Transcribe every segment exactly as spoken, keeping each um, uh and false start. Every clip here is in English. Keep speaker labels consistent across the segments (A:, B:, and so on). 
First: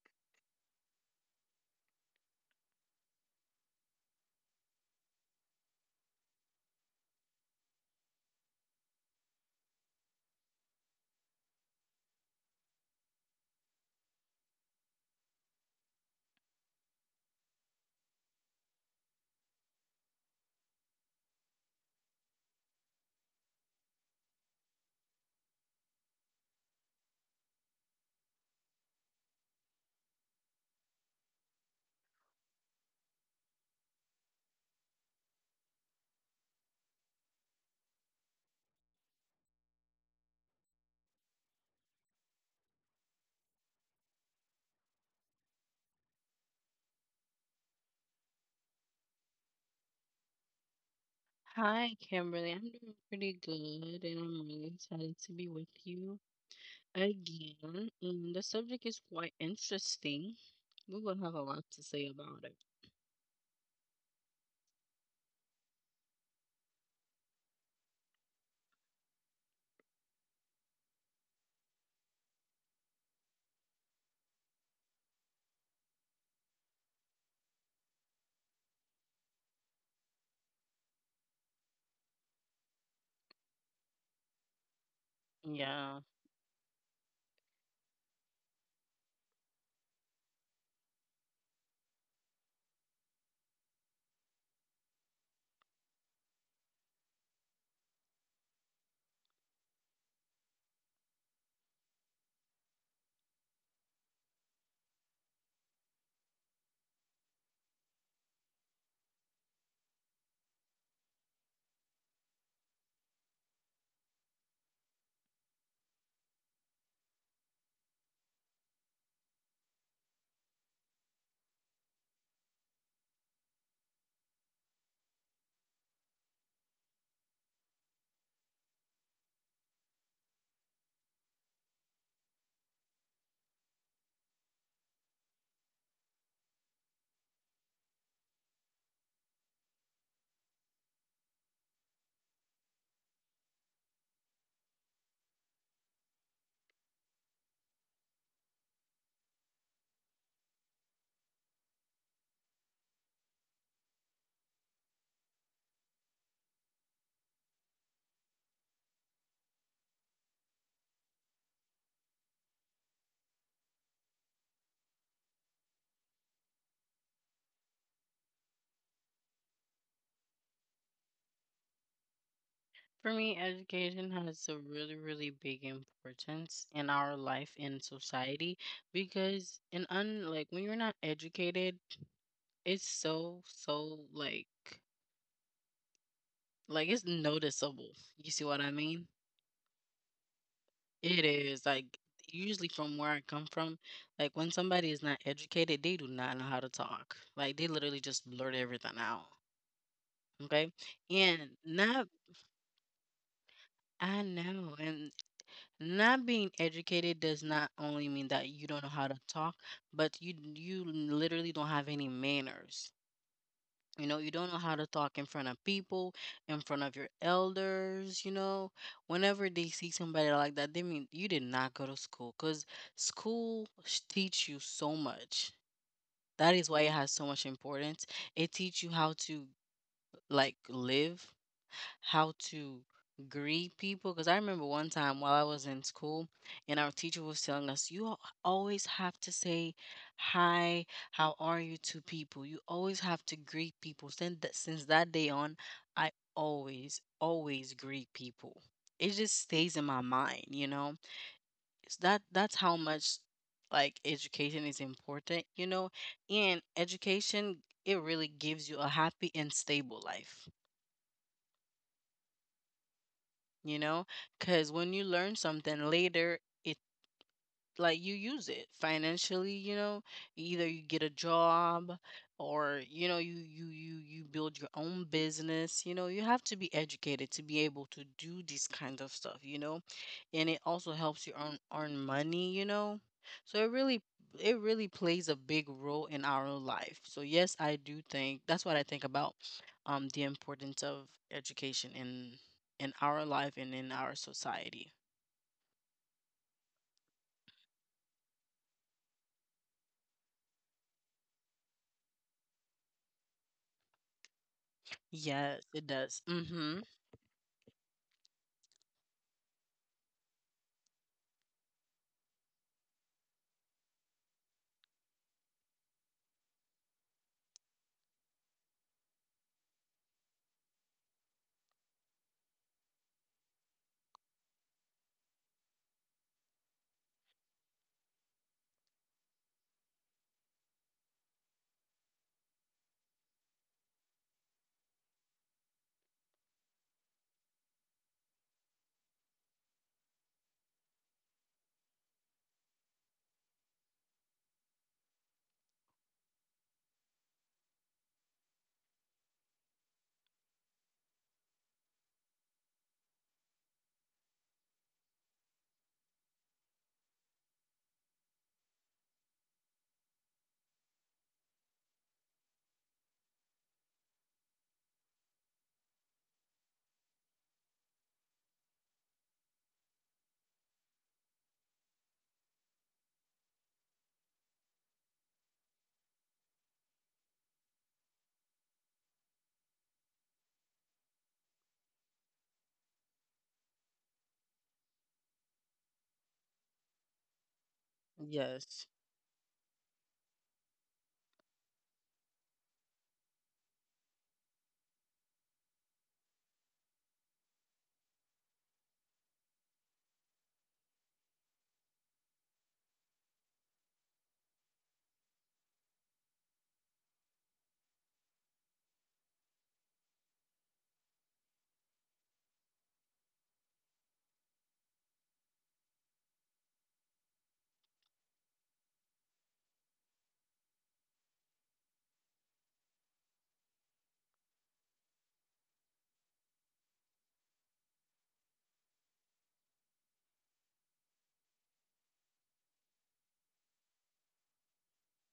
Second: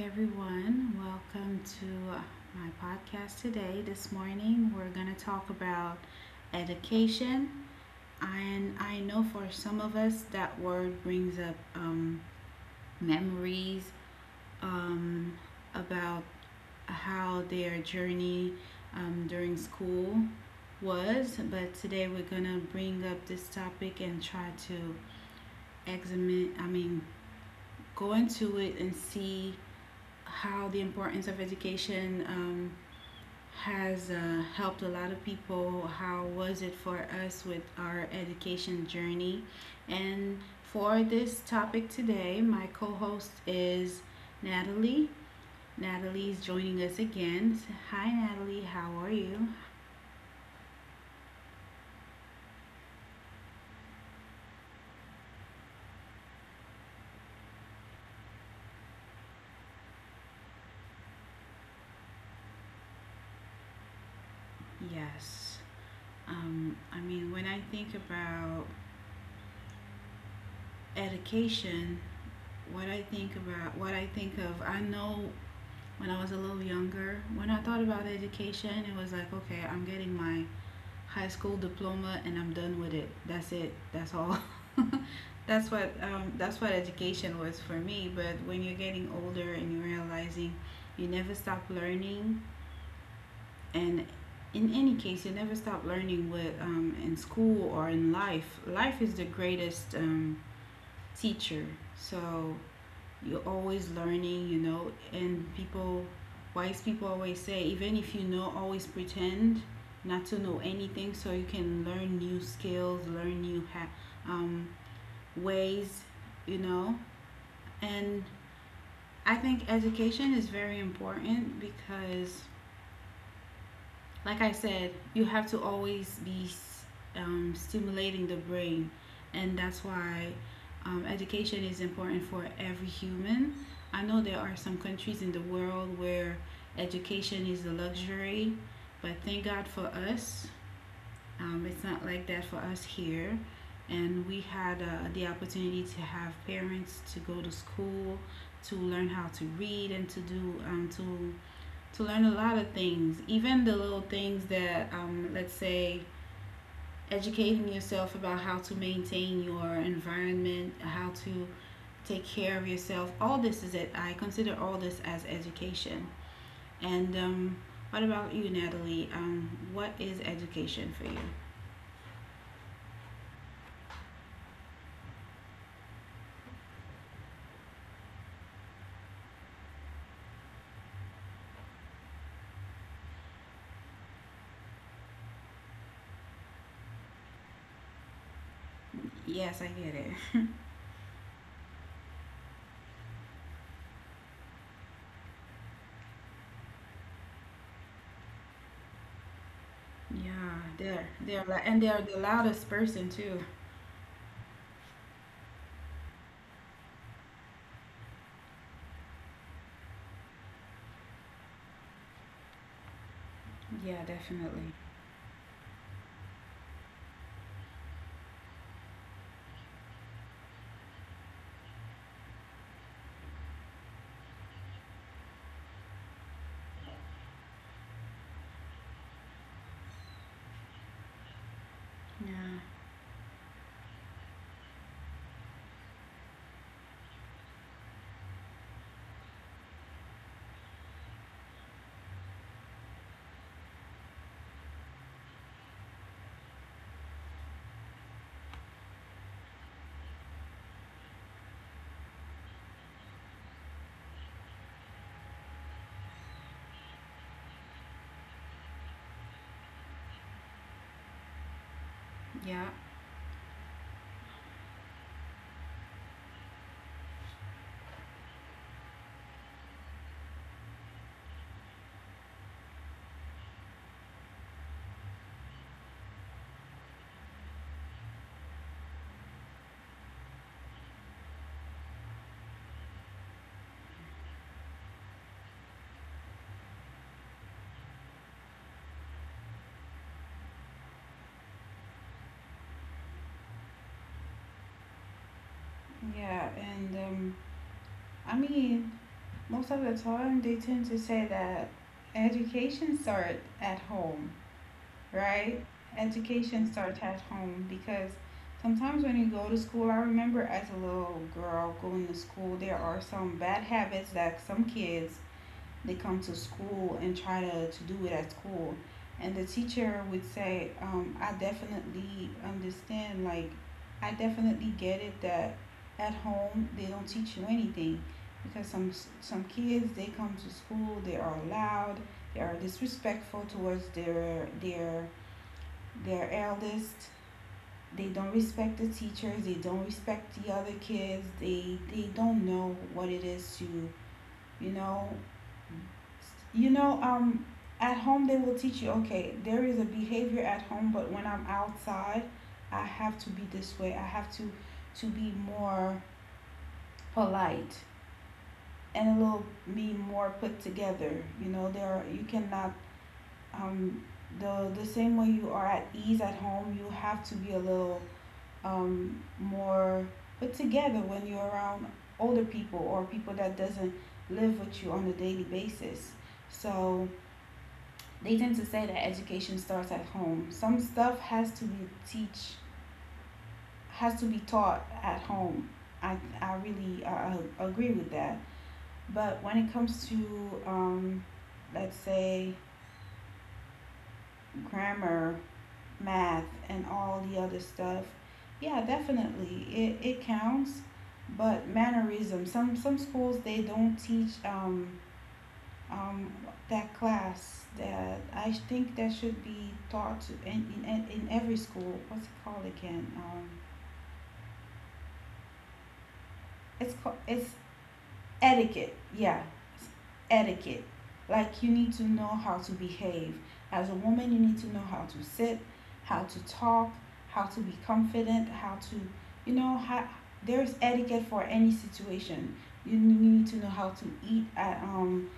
A: everyone. Welcome to uh, my podcast today. This morning, we're going to talk about education. And I know for some of us, that word brings up um, memories um, about how their journey um, during school was. But today, we're going to bring up this topic and try to examine, I mean, go into it and see how the importance of education um, has uh, helped a lot of people. How was it for us with our education journey? And for this topic today, my co host is Natalie. Natalie's joining us again. Hi, Natalie, how are you?
B: Hi, Kimberly. I'm doing pretty good, and I'm really excited to be with you again. And the subject is quite interesting. We will have a lot to say about it.
A: Yes. Um, I mean, when I think about education, what I think about, what I think of, I know when I was a little younger. When I thought about education, it was like, okay, I'm getting my high school diploma and I'm done with it. That's it. That's all. That's
B: Yeah.
A: what um, that's what education was for me. But when you're getting older and you're realizing you never stop learning, and in any case, you never stop learning with um, in school or in life. Life is the greatest um, teacher. So you're always learning, you know, and people, wise people always say, even if you know, always pretend not to know anything so you can learn new skills, learn new ha- um, ways, you know. And I think education is very important because like I said, you have to always be um, stimulating the brain, and that's why um, education is important for every human. I know there are some countries in the world where education is a luxury, but thank God for us, um, it's not like that for us here. And we had uh, the opportunity to have parents to go to school, to learn how to read and to do um, to to learn a lot of things, even the little things that, um, let's say, educating yourself about how to maintain your environment, how to take care of yourself. All this is it. I consider all this as education. And um, what about you, Natalie? Um, what is education for you?
B: For me, education has a really, really big importance in our life in society because in un like when you're not educated, it's so, so like like it's noticeable. You see what I mean?
A: Yes, I get it.
B: It is like usually from where I come from, like when somebody is not educated, they do not know how to talk. Like they literally just blurt everything out.
A: Yeah,
B: Okay.
A: they're they're
B: And
A: lou- and they're
B: not,
A: the loudest person too.
B: I know. And not being educated does not only mean that you don't know how to talk, but you you literally don't have any manners.
A: Yeah,
B: You know, you don't know
A: definitely.
B: how to talk in front of people, in front of your elders, you know. Whenever they see somebody like that, they mean you did not go to school because school sh- teach you so much. That is why it has so much importance. It teach you how to like live, how
A: Yeah,
B: to greet people. Because I remember one time while I was in school, and our teacher was telling us, you al- always have to say hi, how are you to people. You always have to greet people. Since that, since that day on, I always, always greet people. It just stays in my mind, you know. It's that That's how much like education is important, you know, and education it really gives you a happy and stable life.
A: yeah,
B: You know? Because when you learn something later, it like you use it financially, you know, either you get a job, or you know, you you you you build your own business, you know, you have to be educated to be able to do these kinds of stuff, you know. And it also helps you earn earn money, you know. So it really it really plays a big role in our life. So yes, I do think that's what I think about um the importance of education in in our life and in our society.
A: yeah. And um, I mean, most of the time, they tend to say that education starts at home, right?
B: Yes, it does.
A: Education
B: Mhm.
A: starts at home because sometimes when you go to school, I remember as a little girl going to school, there are some bad habits that some kids they come to school and try to, to do it at school. And the teacher would say, um, I definitely understand, like, I definitely get it that at home they don't teach you anything because some some kids they come to school, they are loud, they are disrespectful towards their their their eldest, they don't respect the teachers, they don't respect the other kids, they they don't know what it is to you know you know, um, at home they will teach you, okay, there is a behavior at home, but when I'm outside, I have to be this way. I have to to be more polite and a little be more put together. You know, there are, you cannot um the the same way you are at ease at home, you have to be a little um more put together when you're around older people or people that doesn't live with you on a daily basis. So they tend to say that education starts at home. Some stuff has to be teach has to be taught at home. I I really uh, agree with that.
B: Yes,
A: But when it comes to um, let's say grammar, math, and all the other stuff, yeah, definitely it it counts. But mannerism, some some schools they don't teach um, um, that class that I think that should be taught to in, in, in every school. What's it called again? Um, it's called it's etiquette. Yeah, it's etiquette. Like you need to know how to behave as a woman. You need to know how to sit, how to talk, how to be confident, how to you know how there's etiquette for any situation. You need to know how to eat at um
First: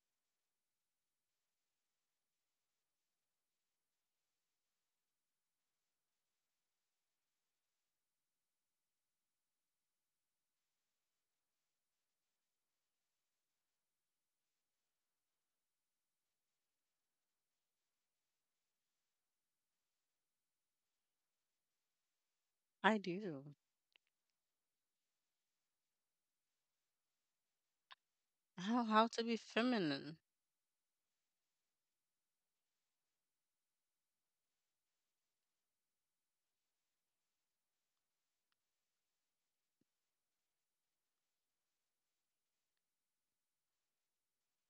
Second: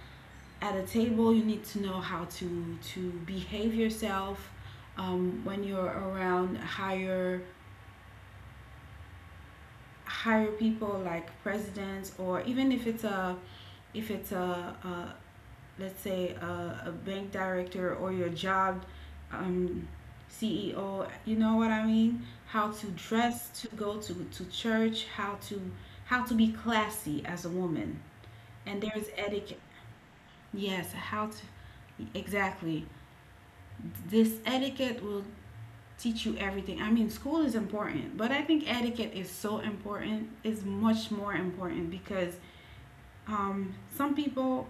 A: at a table, you need to know how to to behave yourself um, when you're around higher higher people like presidents, or even if it's a if it's a, a, let's say a, a bank director, or your job um, C E O, you know what I mean, how to
B: I do.
A: dress to go to to church, how to how to be classy as a woman, and
B: How
A: there's
B: how to be
A: etiquette.
B: feminine?
A: Yes, how to, exactly, this etiquette will teach you everything. I mean, school is important, but I think etiquette is so important, is much more important because um, some people,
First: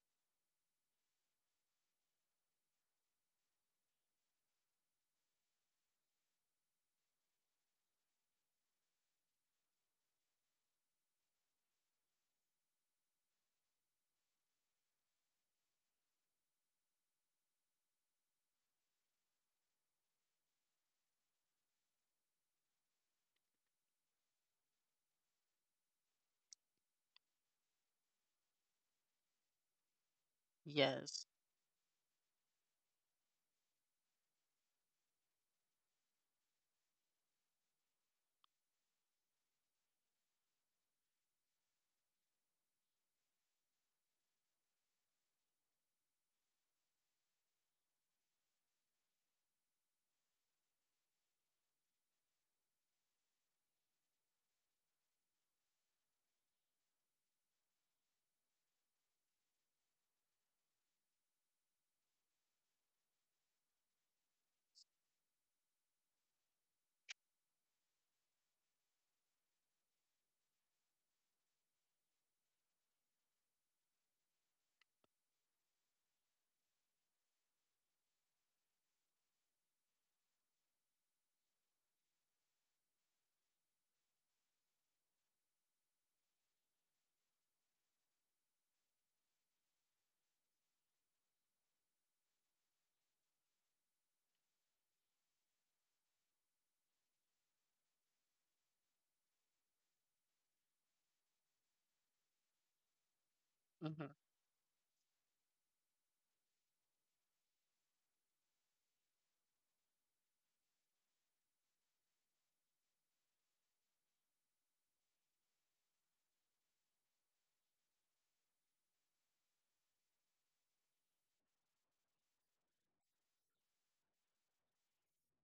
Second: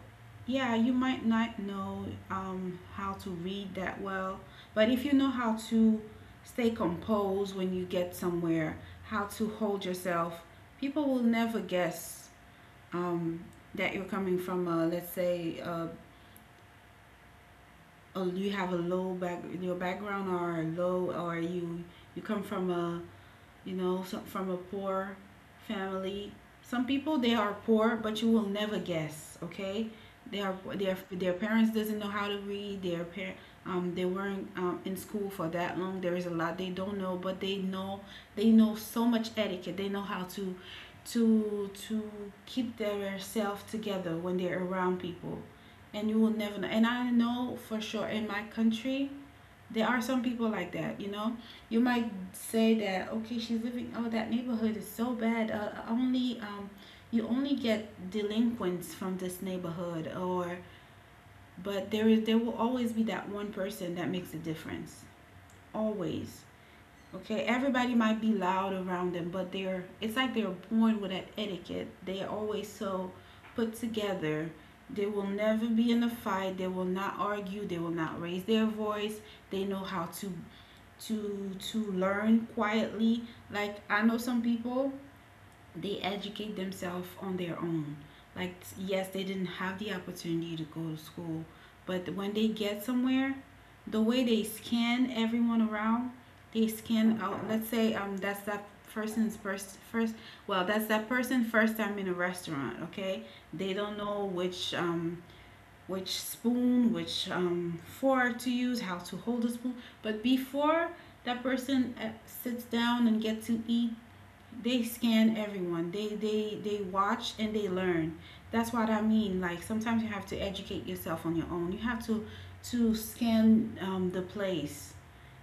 A: yeah, you might not know um, how to read that well, but if you know how to stay composed when you get somewhere, how to hold yourself, people will never guess um, that you're coming from, a, let's say, a, a, you have a low back, your background, or a low, or you you come from a you know, so, from a poor family. Some people they are poor, but you will never guess. Okay, they are their
B: Yes.
A: their parents doesn't know how to read. Their par- um they weren't um, in school for that long. There is a lot they don't know, but they know they know so much etiquette. They know how to to to keep their self together when they're around people, and you will never know. And I know for sure in my country there are some people like that, you know. You might say that, okay, she's living. Oh, that neighborhood is so bad. Uh, only um, you only get delinquents from this neighborhood, or but there is there will always be that one person that makes a difference. Always, okay. Everybody might be loud around them, but they're it's like they're born with that etiquette. They are always so put together. They will never be in a fight. They will not argue. They will not raise their voice. They know how to to to learn quietly. Like I know some people, they educate themselves on their own. Like yes, they didn't have the opportunity to go to school, but when they get somewhere, the way they scan everyone around, they scan out, let's say, um that's that person's first first, well, that's that person first time in a restaurant. Okay, they don't
B: Hmm.
A: know which um which spoon, which um, fork to use, how to hold a spoon. But before that person uh, sits down and gets to eat, they scan everyone. They they they watch and they learn. That's what I mean. Like sometimes you have to educate yourself on your own. You have to to scan um, the place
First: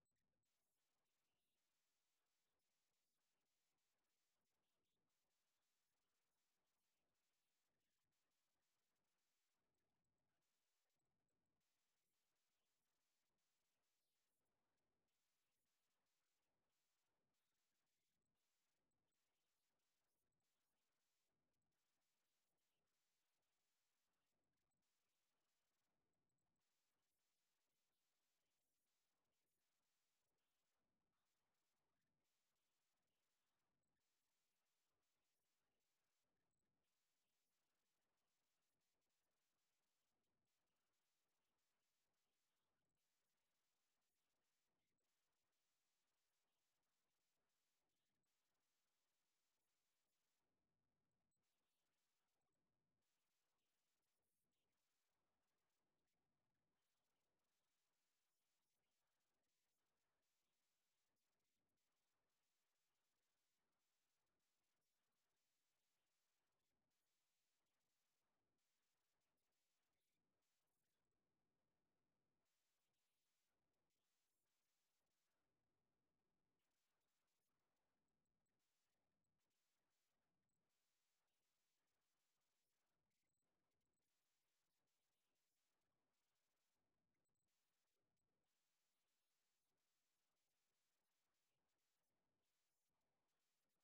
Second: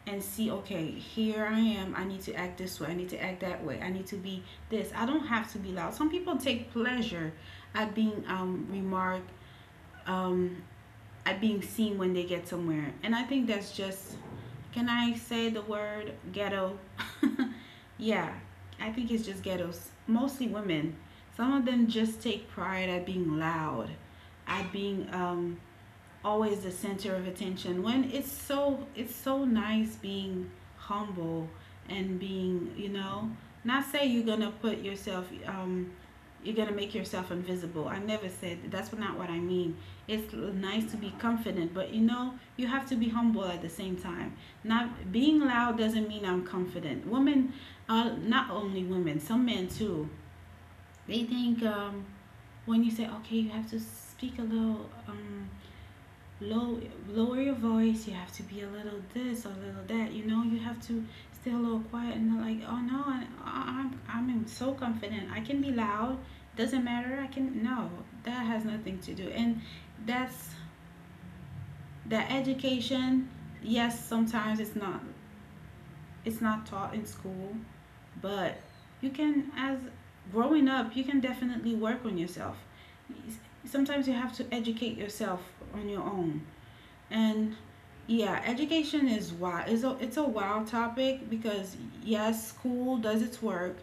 A: and see, okay, here I am, I need to act this way, I need to act that way, I need to be this, I don't have to be loud. Some people take pleasure at being um, remarked, um, at being seen when they get somewhere. And I think that's just, can I say the word ghetto? Yeah, I think it's just ghettos. Mostly women. Some of them just take pride at being loud, at being um, always the center of attention, when it's so, it's so nice being humble and being, you know, not say you're gonna put yourself um you're gonna make yourself invisible. I never said that. That's not what I mean. It's nice to be confident, but you know, you have to be humble at the same time. Not being loud doesn't mean I'm confident. Women uh, not only women, some men too, they think um when you say, okay, you have to speak a little um low, lower your voice, you have to be a little this, a little that, you know, you have to stay a little quiet, and they're like, oh no, I, I, I'm, I'm so confident, I can be loud, doesn't matter, I can, no, that has nothing to do. And that's that education. Yes, sometimes it's not it's not taught in school, but you can, as growing up you can definitely work on yourself, sometimes you have to educate yourself on your own. And yeah, education is wild. It's a, it's a wild topic because yes, school does its work.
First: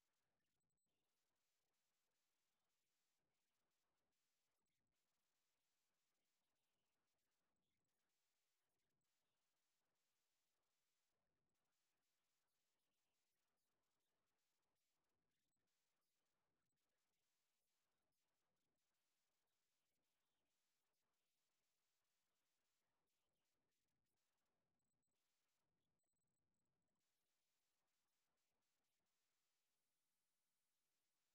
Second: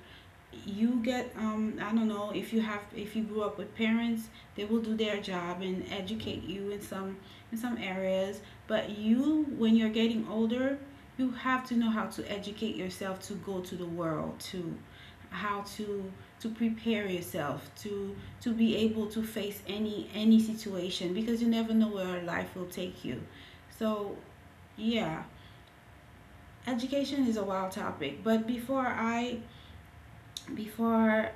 A: You get um I don't know if you have if you grew up with parents, they will do their job and educate you in some in some areas, but you, when you're getting older, you have to know how to educate yourself to go to the world, to how to to prepare yourself, to to be able to face any any situation because you never know where life will take you. So yeah, education is a wild topic, but before I before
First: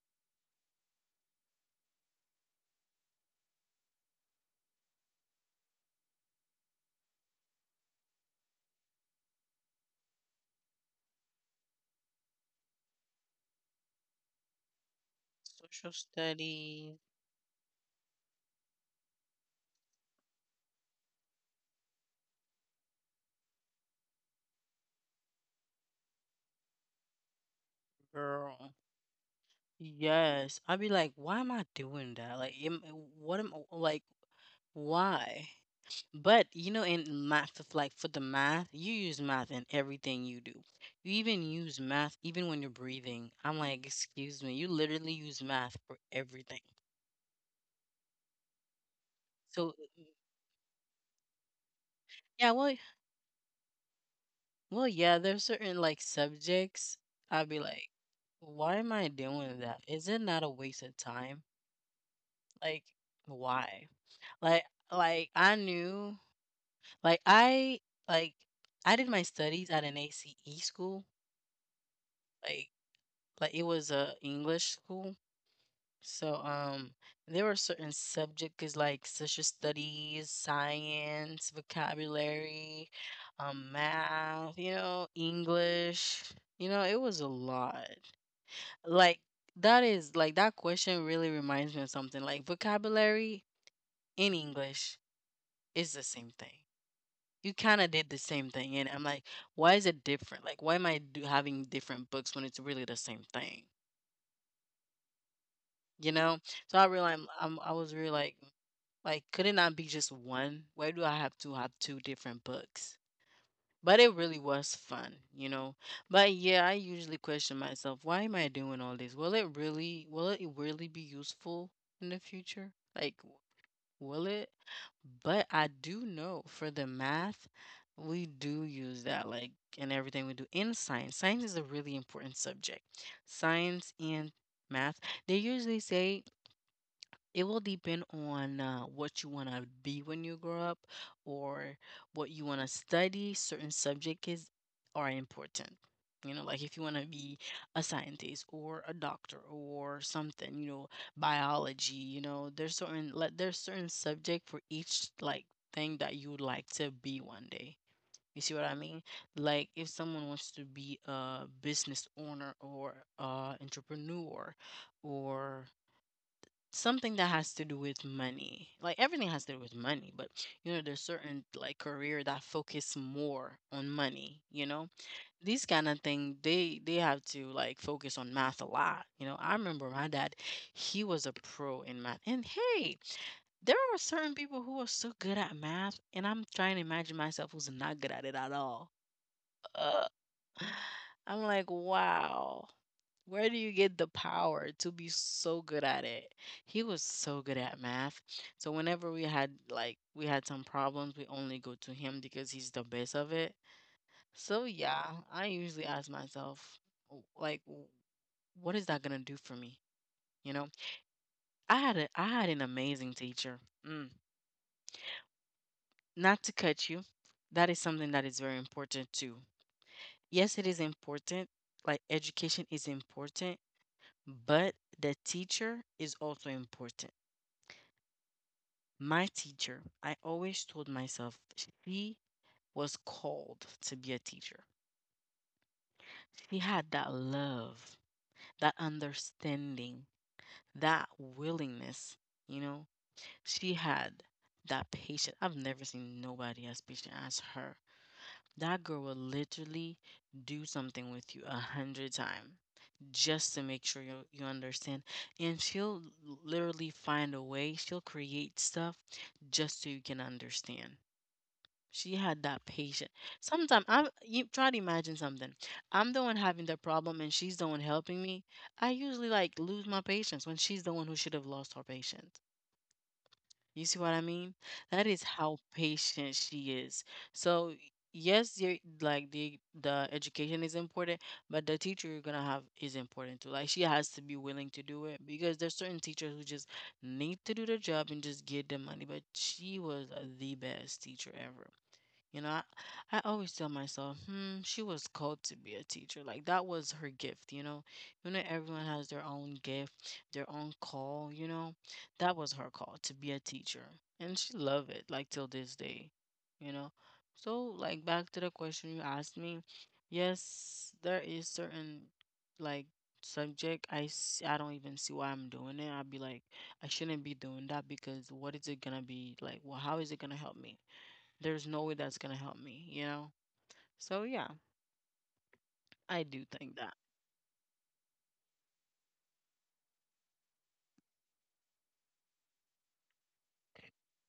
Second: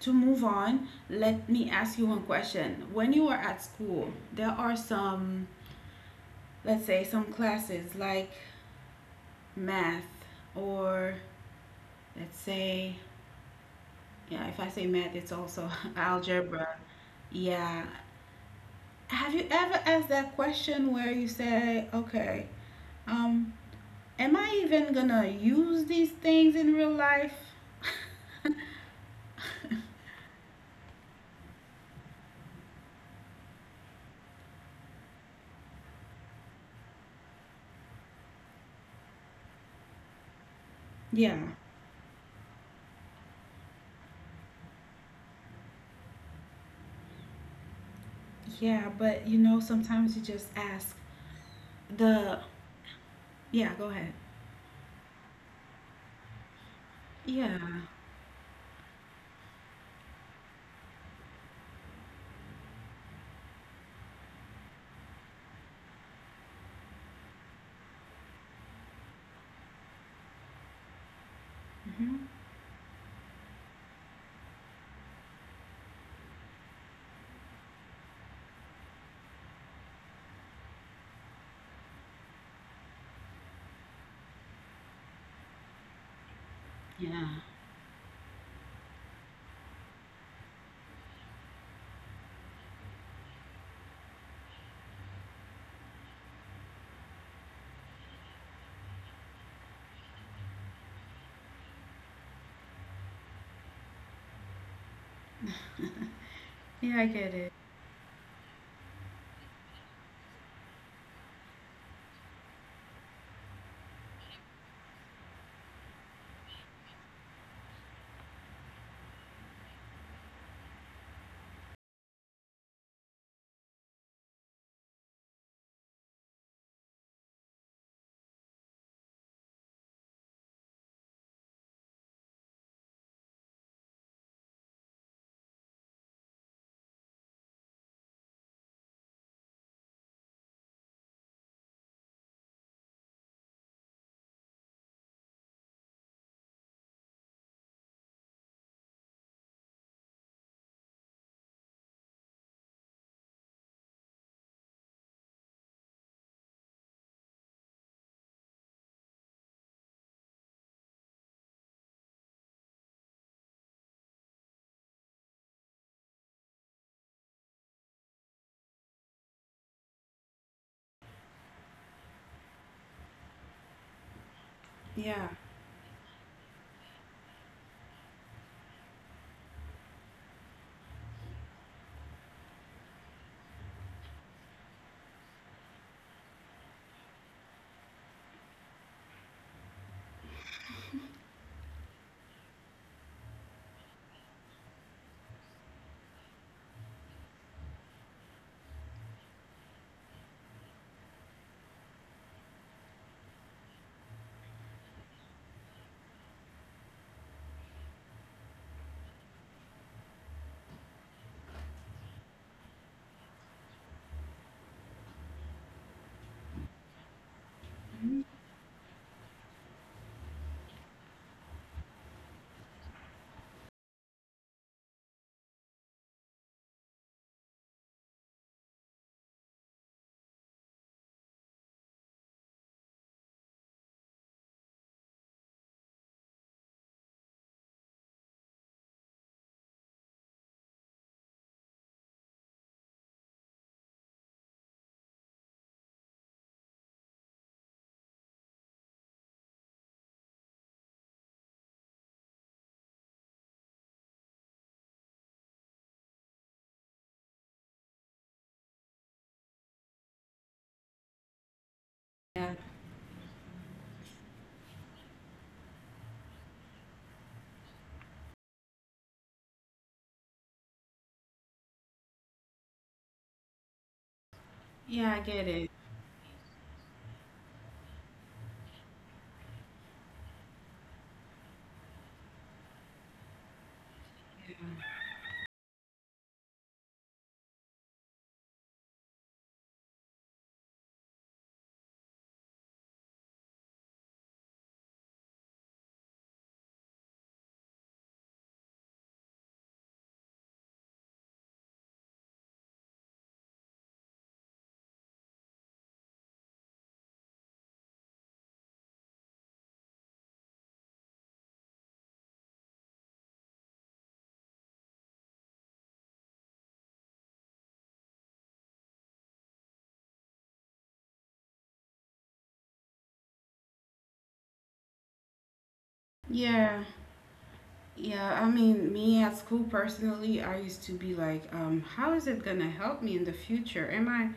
A: to move on, let me ask you one question. When you were at school, there are some, let's say, some classes like math or, let's say, yeah, if I say math, it's also
B: Social
A: algebra.
B: studies,
A: Yeah. Have you ever asked that question where you say, "Okay, um, am I even gonna use these things in real life?"
B: girl. Yes, I'd be like, why am I doing that? Like, am, what am like, why? But you know, in math, if, like for the math, you use math in everything you do. You
A: Yeah.
B: even use math even when you're breathing. I'm like, excuse me, you literally use math for everything.
A: Yeah, but you know,
B: So,
A: sometimes you just ask the.
B: yeah, well,
A: Yeah, go ahead.
B: Well, yeah, there's certain like subjects I'd
A: Yeah.
B: be like, why am I doing that? Is it not a waste of time? Like, why? Like, like I knew, like I like I did my studies at an A C E school,
A: Hmm.
B: like like it was a English school. So um, there were certain subjects like social studies, science, vocabulary, um, math, you know, English. You know, it was
A: Yeah.
B: a lot. Like that is like that question really reminds me of something. Like vocabulary in English is the same thing. You kind of did the same thing, and I'm like, why is it different? Like, why am I do, Having different books when it's really the same thing? You know? So I
A: Yeah, I
B: realized
A: get it.
B: I'm, I was really like, like, could it not be just one? Why do I have to have two different books? But it really was fun, you know. But yeah, I usually question myself, why am I doing all this? Will it really will it really be useful in the future? Like, will it? But I do know for the math, we do use that like in everything we do in science. Science is a really important subject. Science and math. They usually say it will depend on uh, what you want to be when you grow up, or what you want to study. Certain subjects is, are important. You know, like if you want to be a scientist or a doctor or something, you know, biology, you know, there's certain like there's certain subject for each like thing that you would like to be one day. You see what I mean? Like if someone wants to be a business owner or a entrepreneur or something that has to do with money. Like everything has to do with money, but you know, there's certain like career that focus more on money, you know?
A: Yeah.
B: These kind of thing, they they have to like focus on math a lot. You know, I remember my dad, he was a pro in math. And hey, there are certain people who are so good at math, and I'm trying to imagine myself who's not good at it at all. I'm like, wow, where do you get the power to be so good at it? He was so good at math. So whenever we had like we had some problems, we only go to him because he's the best of it. So yeah, I usually ask myself, w- like, w- what is that gonna do for me? You know, I had a I had an amazing teacher. Mm. Not to cut you, that is something that is very important too. Yes, it is important. Like education is important, but the teacher is also important. My teacher, I always told myself she was called to be a teacher. She had that love, that understanding, that willingness, you know? She had that patience. I've never seen nobody as patient as her. That girl will literally do something with you a hundred times just to make sure you, you understand. And she'll l- literally find a way, she'll create stuff just so you can understand. She had
A: Yeah.
B: that patience. Sometimes I'm you try to imagine something. I'm the one having the problem and she's the one helping me. I usually like lose my patience when she's the one who should have lost her patience. You see what I mean?
A: Yeah, I
B: That is
A: get it.
B: how patient she is. So y- yes, you are like the the education is important, but the teacher you're gonna have is important too. Like she has to be willing to do it because there's certain teachers who just need to do the job and just get the money. But she was the best teacher ever. You know, I, I always tell myself, hmm, she was called to be a teacher. Like that was her gift, you know. You know, everyone has their own gift, their own call, you know. That was her call to be a teacher. And she loved it, like till this day, you know. So, like back to the question you asked me, yes, there is certain like subject I s- I don't even see why I'm doing it. I'd be like, I shouldn't be doing that because what is it gonna be like? Well, how is it gonna help me? There's no way that's gonna help me, you know? So yeah, I do
A: Yeah.
B: think that.
A: Yeah, I mean, me at school personally, I used to be like, um, how is it gonna help me in the future? Am I,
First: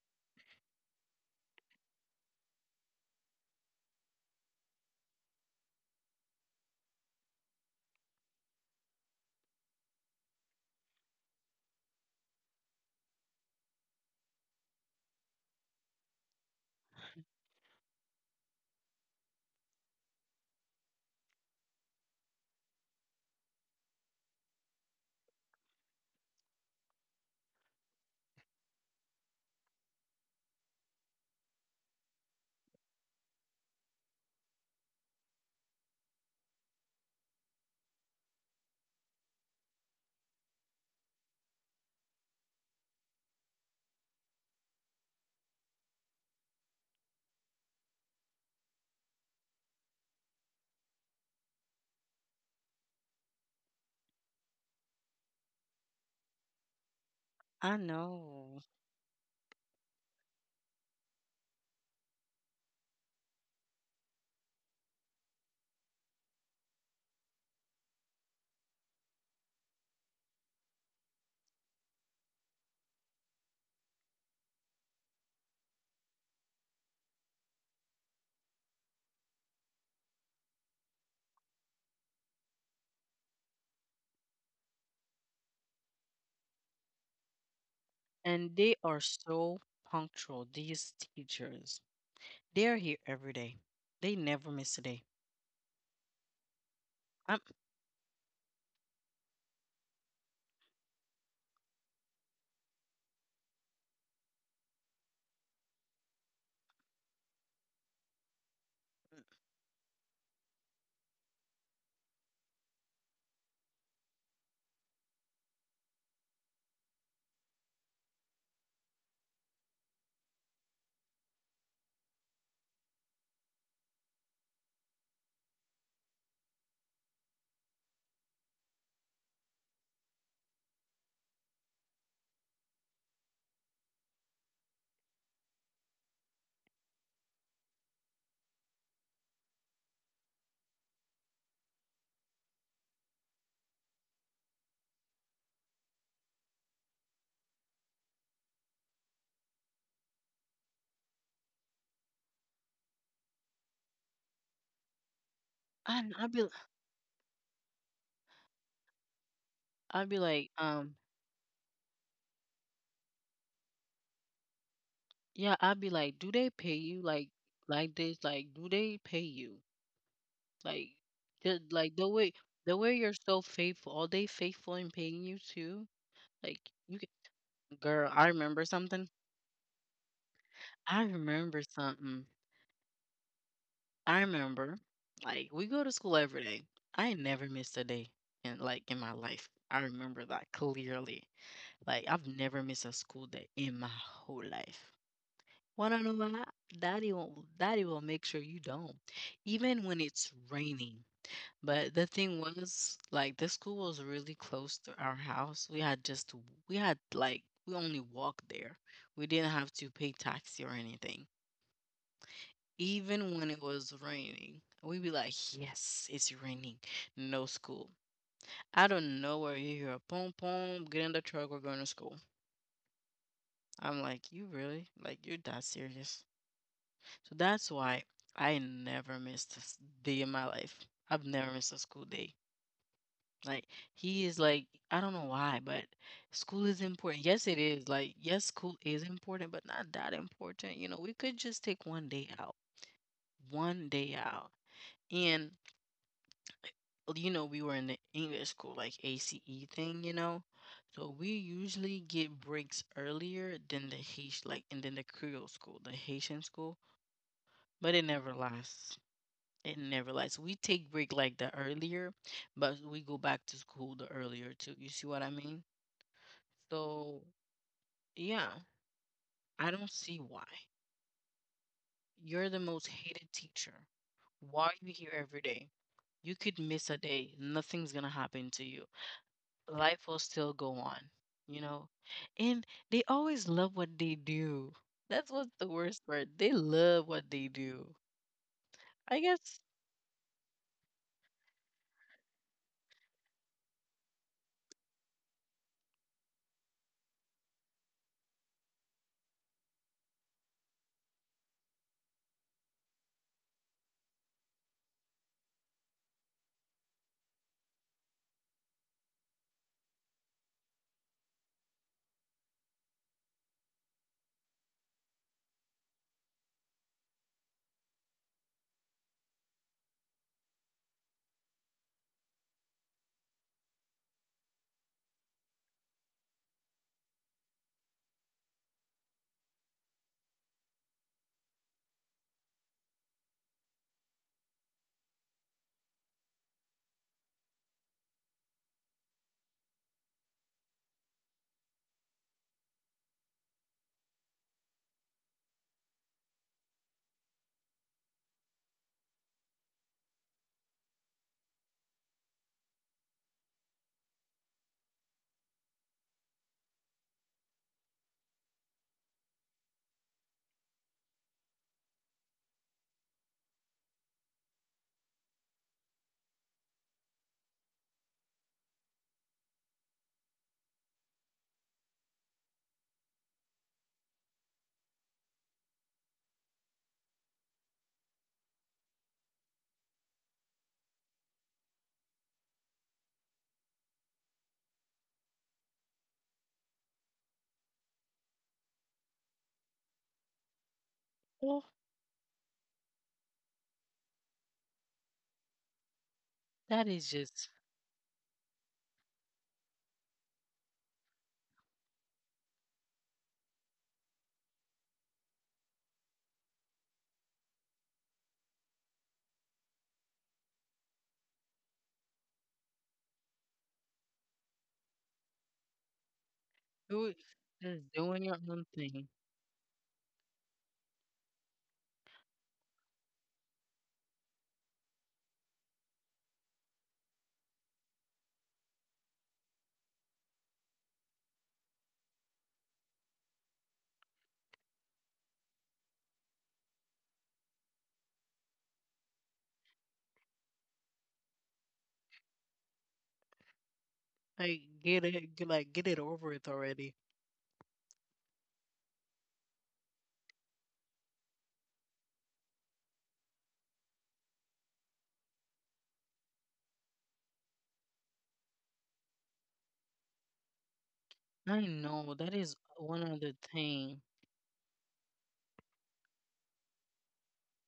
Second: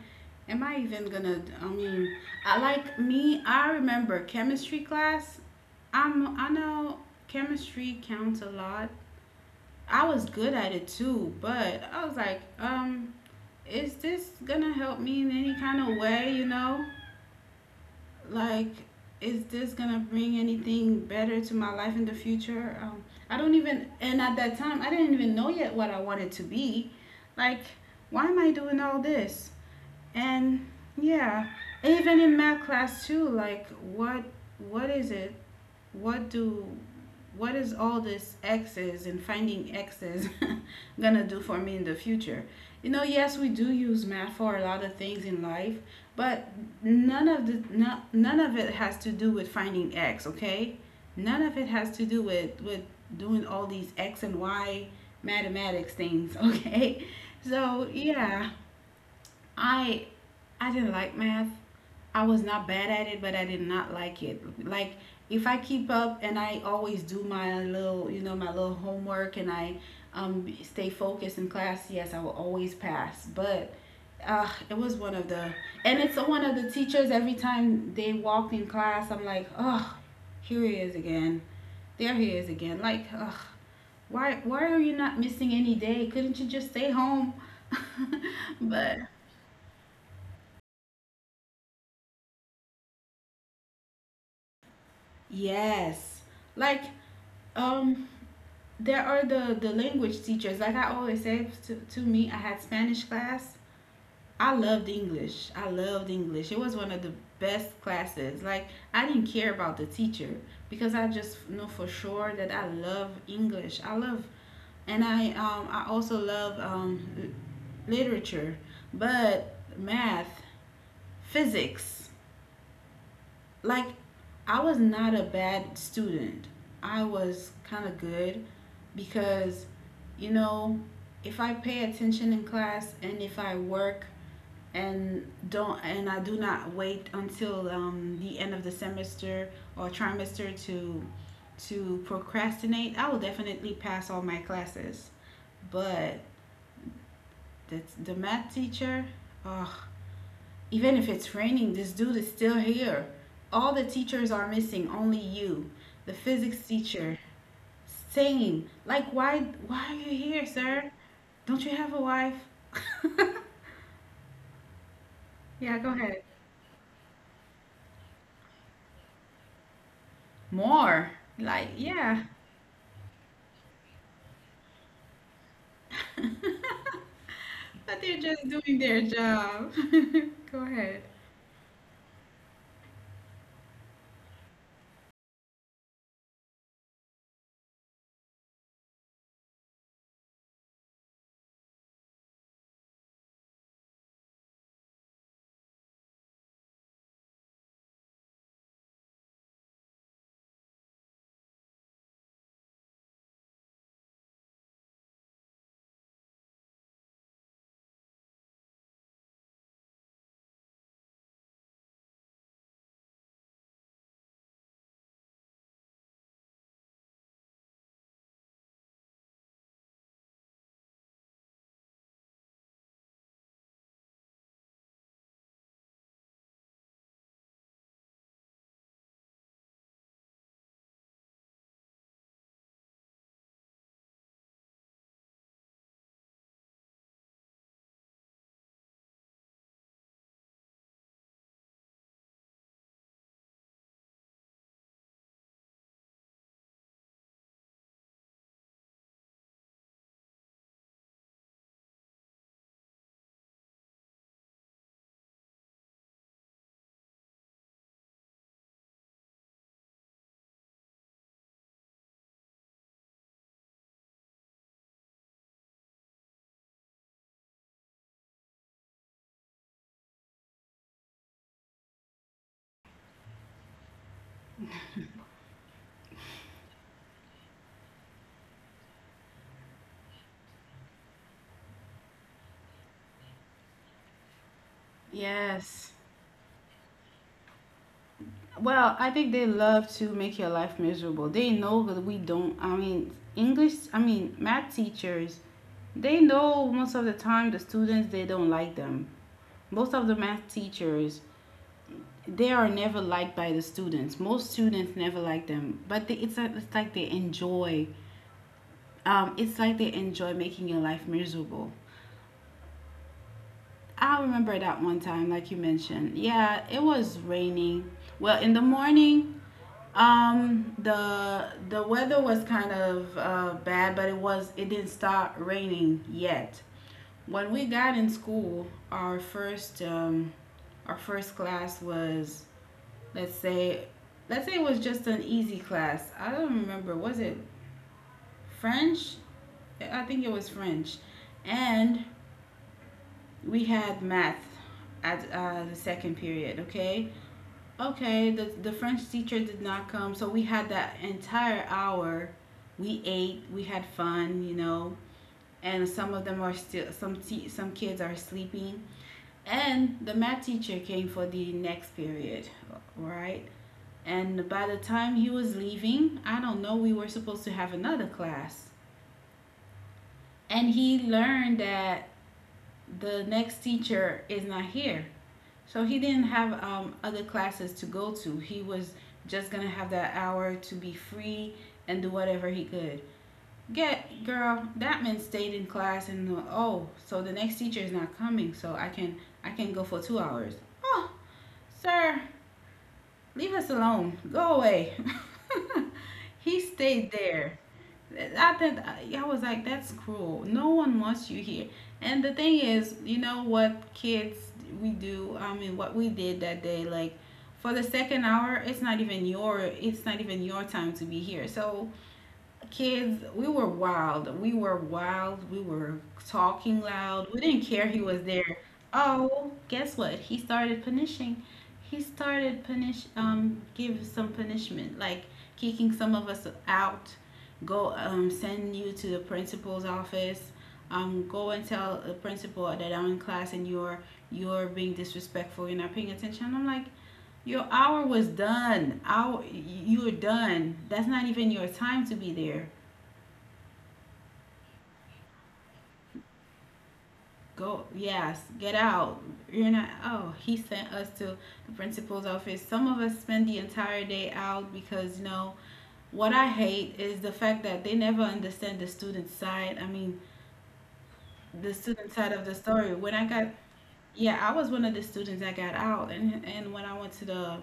A: am I even gonna? I mean, I like me. I remember chemistry class. I'm. I know chemistry counts a lot. I was good at it too, but I was like, um, is this gonna help me in any kind of way? You know, like is this gonna bring anything better to my life in the future um, I don't even, and at that time I didn't even know yet what I wanted to be. Like, why am I doing all this? And yeah, even in math class too. Like, what what is it what do what is all this x's and finding x's gonna do for me in the future? You know, yes, we do use math for a lot of things in life, but none of the no, none of it has to do with finding x, okay? None of it has to do with with doing all these x and y mathematics things, okay?
B: I
A: So, yeah,
B: know.
A: I I didn't like math. I was not bad at it, but I did not like it. Like, if I keep up and I always do my little, you know, my little homework and I, um, stay focused in class, yes, I will always pass. But uh, it was one of the, and it's one of the teachers. Every time they walked in class, I'm like, oh, here he is again. There he is again. Like, ugh, why, why are you not missing any day? Couldn't you just stay home?
B: And they
A: But
B: are so punctual, these teachers. They're here every day. They never miss a day.
A: yes. Like,
B: I'm
A: um, there are the the language teachers. Like I always say to, to me, I had Spanish class. I loved English. I loved English. It was one of the best classes. Like, I didn't care about the teacher because I just know for sure that I love English. I love, and I um I also love um l- literature, but math, physics. Like, I was not a bad student. I was kind of good because, you know, if I pay attention in class and if I work and don't and I do not wait until um, the end of the semester or trimester to to procrastinate, I will definitely pass all my classes. But the, the math teacher, oh, even if it's raining, this dude is still here. All the teachers are missing, only you,
B: I
A: the
B: I'd be
A: physics teacher. Same. Like, why, why are
B: I'd
A: you
B: be
A: here,
B: like,
A: sir?
B: um,
A: Don't you have a wife?
B: yeah,
A: Yeah,
B: I'd be
A: go
B: like,
A: ahead.
B: do they pay you like like this? Like, do they pay you? Like
A: More.
B: the
A: Like,
B: like the
A: yeah.
B: way the way you're so faithful, are they faithful in paying you too?
A: But
B: Like you can, girl,
A: they're
B: I
A: just
B: remember
A: doing their
B: something.
A: job. Go ahead.
B: I remember something. I remember, like, we go to school every day. I never missed a day in like in my life. I remember that clearly. Like, I've never missed a school day in my whole life. Wanna know why? Daddy will, Daddy will make sure you don't, even when it's raining. But the thing was, like, the school was really close to our house. We had just, to- we had like, we only walked there. We didn't have to pay taxi or anything. Even when it was raining, we'd be like, yes, it's raining, no school. I don't know where you hear a pom pom, get in the truck, we're going to school. I'm like, you really? Like, you're that serious? So that's why I never missed a s- day in my life. I've never missed a school day. Like, he is like, I don't know why, but school is important. Yes, it is. Like, yes, school is important, but not that important. You know, we could just take one day out, one day out. And you know, we were in the English school, like A C E thing, you know. So we usually get breaks earlier than the Haitian, like, and then the Creole school, the Haitian school, but it never lasts. It never lasts. We take break like the earlier, but we go back to school the earlier too. You see what I mean? So yeah, I don't see why. You're the most hated teacher. Why are you here every day? You could miss a day. Nothing's gonna happen to you. Life will still go on, you know? And they always love what they do. That's what's the
A: Yes.
B: worst part. They love what they do.
A: Well, I
B: I
A: think they
B: guess,
A: love to make your life miserable. They know that we don't. I mean, English, I mean, math teachers, they know most of the time the students they don't like them. Most of the math teachers, they are never liked by the students. Most students never like them, but they, it's like, it's like they enjoy. Um, it's like they enjoy making your life miserable. I remember that one time, like you mentioned. Yeah, it was raining. Well, in the morning, um, the the weather was kind of uh, bad, but it was, it didn't start raining yet. When we got in school, our first um, our first class was, let's say, let's say it was just an easy class. I don't remember. Was it French? I think it was French, and we had math at uh, the second period. Okay, okay. The the French teacher did not come, so we had that entire hour. We ate. We had fun. You know. And some of them are still, some te- some kids are sleeping. And the math teacher came for the next period, right? And by the time he was leaving, I don't know, we were supposed to have another class. And he learned that the next teacher is not here. So he didn't have um, other classes to go to. He was just gonna have that hour to be free and do whatever he could. Get girl, that man stayed in class, and oh, so the next teacher is not coming, so I can, I can go for two hours. Oh,
B: well,
A: sir, leave us alone. Go away. He
B: that is
A: stayed
B: just
A: there. I think I was like, that's cruel. No one wants you here. And the thing is, you know what kids we do. I mean, what we did that day, like, for the second hour, it's not even your, it's not even your time to be here. So kids, we were wild we were wild we were talking
B: do
A: loud, we didn't
B: just
A: care he
B: doing
A: was
B: your
A: there.
B: own thing.
A: Oh, guess what? He started punishing, he started punish um give some punishment, like kicking some of us out. Go, um send you to the principal's office, um go and tell the principal that I'm in class, and you're you're being disrespectful, you're not paying attention. I'm like, your hour was done. Hour, you're done. That's not even your time to be there.
B: Like get it, get- like get it over with already.
A: Go, yes, get out. You're not, oh, he sent us to the principal's office. Some of us spend the entire day out because, you know, what I hate is the fact that they never understand the student side. I mean,
B: I
A: the
B: know
A: student
B: that
A: side of
B: is
A: the story.
B: one
A: When I
B: other
A: got,
B: thing.
A: yeah, I was one of the students that got out, and and when I went to the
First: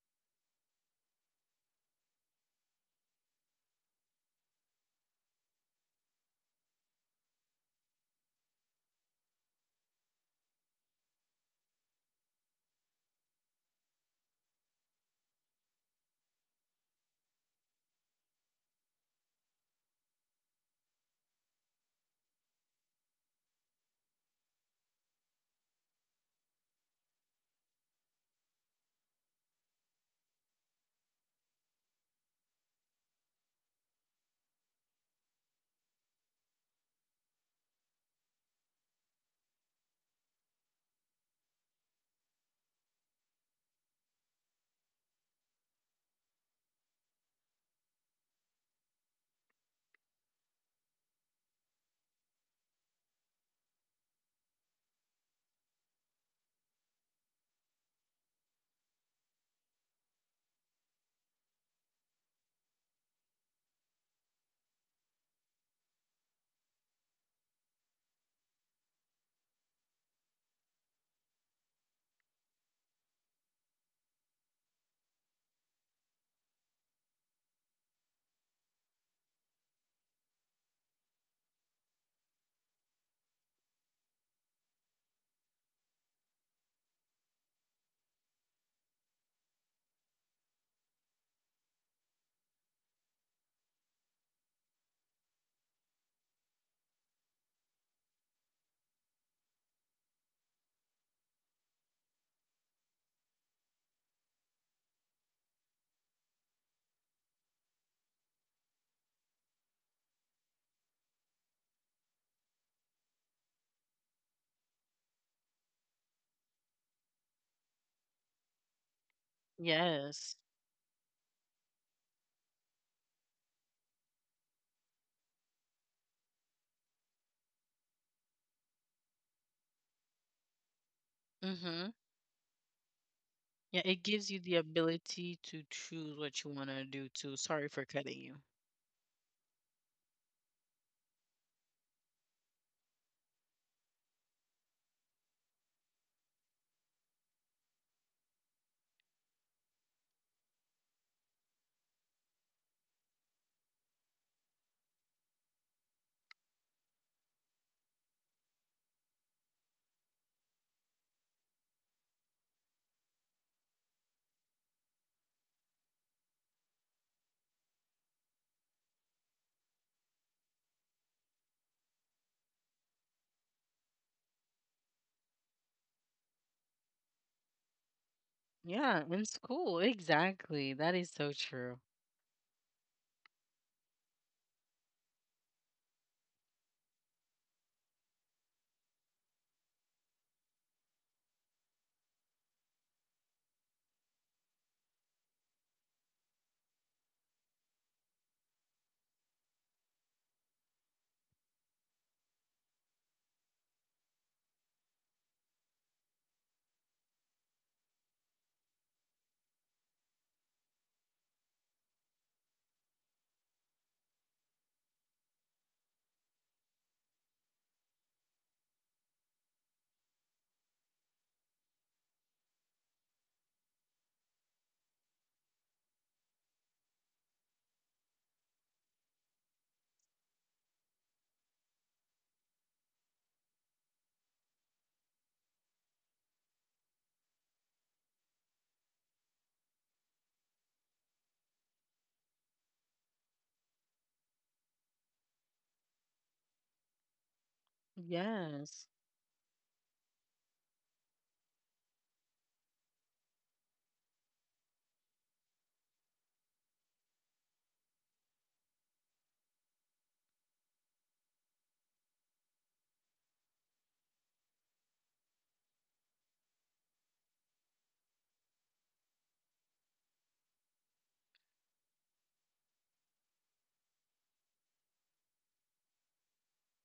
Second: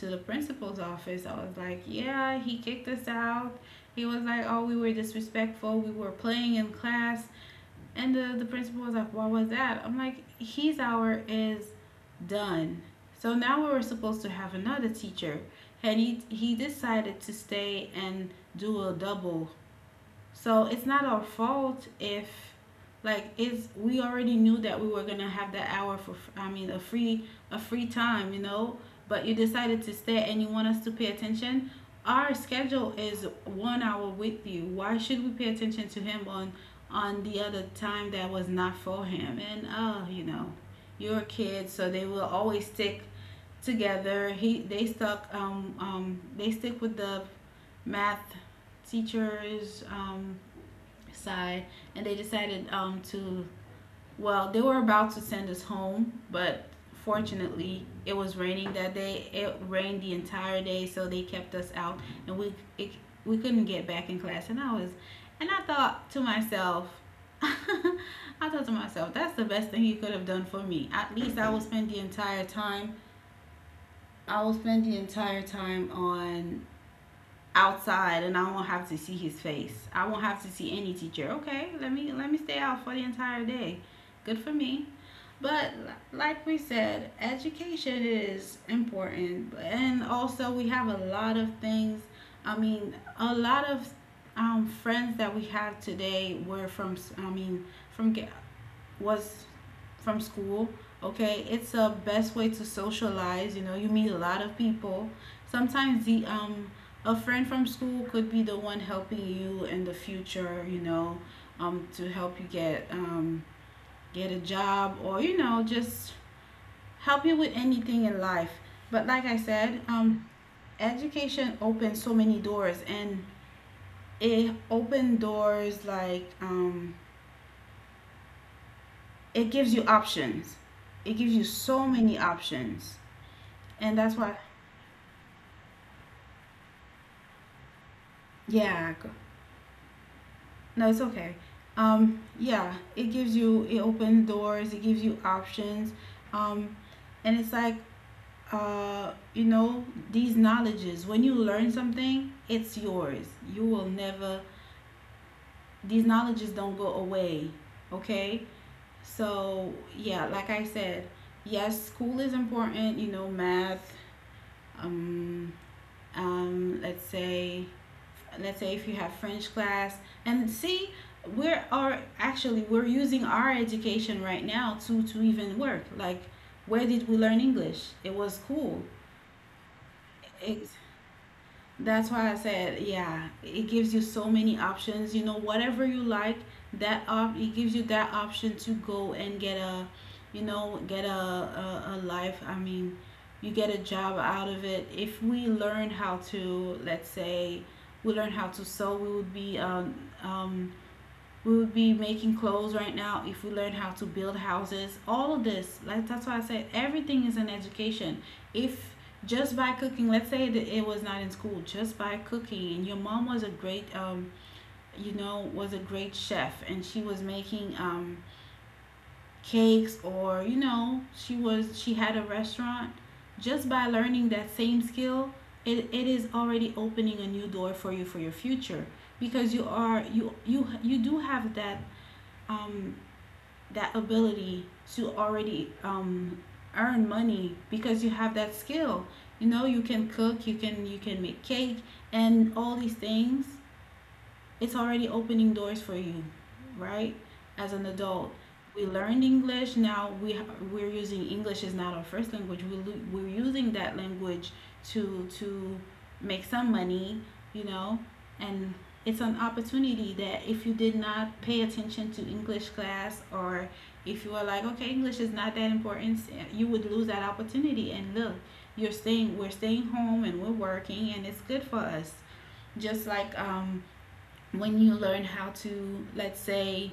A: to the principal's office, I was like, yeah, he kicked us out. He was like, oh, we were disrespectful. We were playing in class. And the, the principal was like, "Why was that?" I'm like, his hour is done. So now we were supposed to have another teacher. And he, he decided to stay and do a double, so it's not our fault if, like, it's, we already knew that we were gonna have that hour for, I mean, a free, a free time, you know. But you decided to stay, and you want us to pay attention. Our schedule is one hour with you. Why should we pay attention to him on on the other time that was not for him? And uh, you know, you're a kid, so they will always stick together. He, they stuck um um they stick with the math teachers um side, and they decided um, to, well, they were about to send us home, but fortunately, it was raining that day. It rained the entire day, so they kept us out, and we it, we couldn't get back in class. And I was, and I thought to myself, I thought to myself, that's the best thing he could have done for me. At least I will spend the entire time. I will spend the entire time on outside, and I won't have to see his face. I won't have to see any teacher. Okay, let me let me stay out for the entire day. Good for me. But like we said, education is important, and also we have a lot of things. I mean, a lot of um, friends that we have today were from, I mean, from was from school. Okay, it's a best way to socialize. You know, you meet a lot of people. Sometimes the um a friend from school could be the one helping you in the future. You know, um to help you get um get a job, or you know, just help you with anything in life. But like I said, um
B: Yes.
A: education opens so many doors, and it opened doors like, um it gives you options. It gives you so
B: Mhm.
A: many options.
B: Yeah,
A: And
B: it
A: that's
B: gives
A: why,
B: you the ability to choose what you want to do too. Sorry for cutting you.
A: yeah, no, it's okay. Um, yeah, it gives you, it opens doors, it gives you options. Um, and it's like, uh, you know, these knowledges, when you learn something, it's yours. You will never, these knowledges don't go away, okay? So, yeah, like I said, yes, school is important, you know, math, um, um, let's say, let's say if you have French class, and see, we're are actually we're using our education right now to to even work. Like, where did we learn English? It was cool.
B: Yeah, in school, exactly.
A: Ex-
B: That is so true.
A: that's why I said, yeah, it gives you so many options. You know, whatever you like, that op it gives you that option to go and get a, you know, get a, a, a life. I mean, you get a job out of it. If we learn how to, let's say, we learn how to sew, we would be um, um, we would be making clothes right now. If we learn how to build houses, all of this, like that's why I said everything is an education. If Just by cooking, let's say that it was not in school, just by cooking, and your mom was a great um you know, was a great chef, and she was making um cakes, or you know, she was she had a restaurant, just by learning that same skill, it, it is already opening a new door for you for your future, because you are you you you do have that um that ability to already um, earn money because you have that skill. You know, you can cook, you can you can make cake and all these things. It's already opening doors for you, right? As an adult, we
B: Yes,
A: learned English. Now we we're using English is not our first language. We we're using that language to to make some money, you know, and it's an opportunity that if you did not pay attention to English class, or if you were like, okay, English is not that important, you would lose that opportunity. And look, you're staying, we're staying home and we're working, and it's good for us. Just like um, when you learn how to, let's say,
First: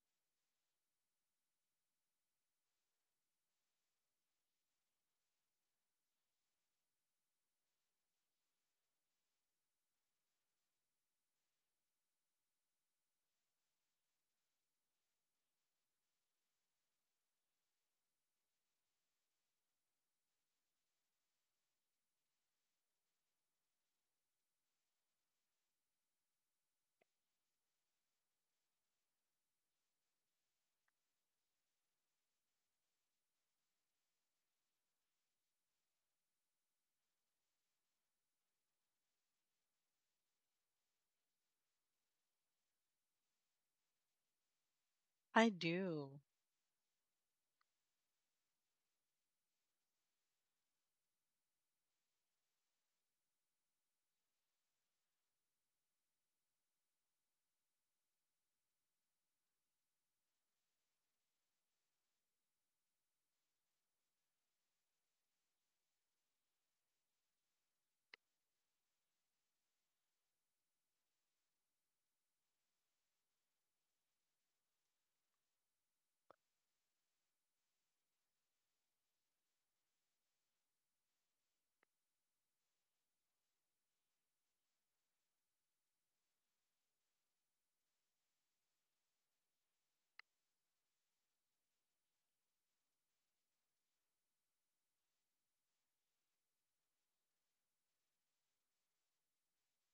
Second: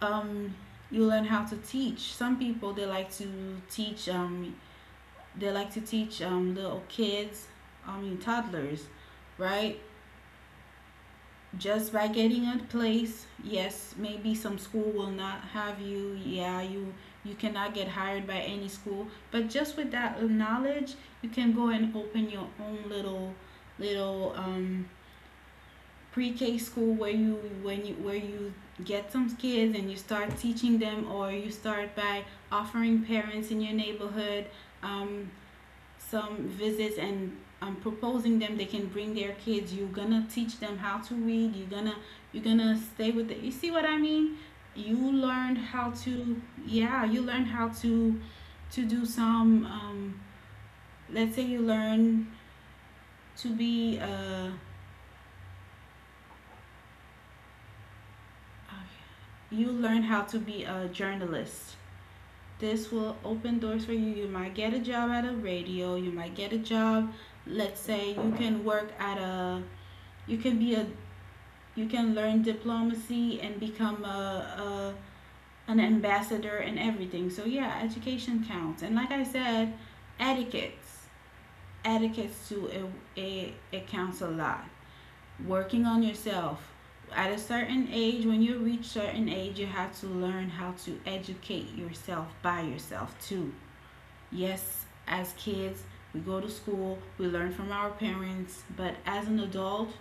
A: um you learn how to teach some people. They like to teach um they like to teach um little kids, I mean toddlers, right? Just by getting a place, yes, maybe some school will not have you, yeah, you you cannot get hired by any school, but just with that knowledge, you can go and open your own little little um pre-K school where you when you where you get some kids and you start teaching them, or you start by offering parents in your neighborhood um, some visits and um, proposing them they can bring their kids. You're gonna teach them how to read. You're gonna you're gonna stay with it. You see what I mean? You
B: I
A: learned how
B: do.
A: to, yeah. You learn how to to do some. Um, let's say you learn to be a you learn how to be a journalist. This will open doors for you. You might get a job at a radio. You might get a job. Let's say you can work at a. You can be a. You can learn diplomacy and become a, a an ambassador and everything. So yeah, education counts. And like I said, etiquettes. Etiquettes too. It it, it counts a lot. Working on yourself. At a certain age, when you reach certain age, you have to learn how to educate yourself by yourself too. Yes, as kids, we go to school, we learn from our parents, but as an adult,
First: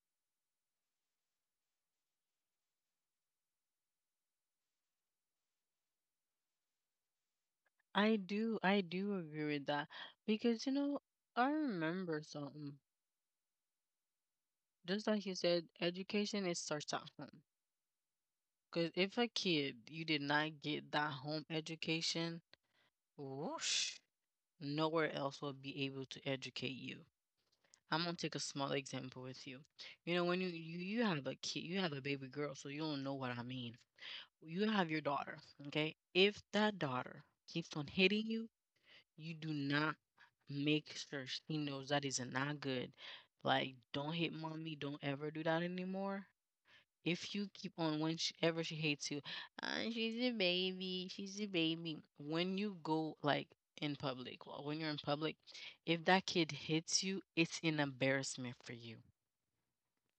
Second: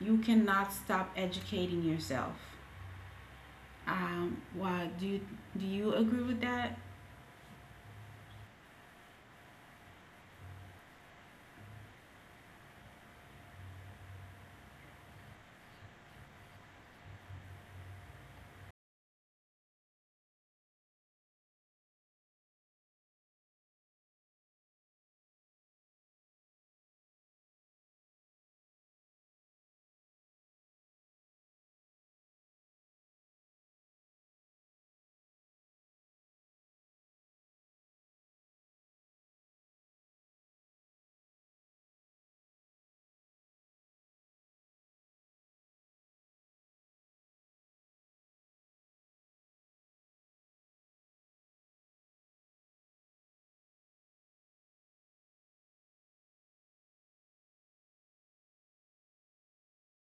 A: you cannot stop educating yourself. Um, why do you, do you agree with that?
B: I do. I do agree with that because, you know, I remember something. Just like you said, education it starts at home. Because if a kid you did not get that home education, whoosh, nowhere else will be able to educate you. I'm gonna take a small example with you. You know, when you you, you have a kid, you have a baby girl, so you don't know what I mean. You have your daughter, okay? If that daughter keeps on hitting you you do not make sure she knows that is not good. Like, don't hit mommy. Don't ever do that anymore. If you keep on whenever she, ever she hates you, uh, she's a baby. She's a baby. When you go, like, in public, or when you're in public, if that kid hits you, it's an embarrassment for you.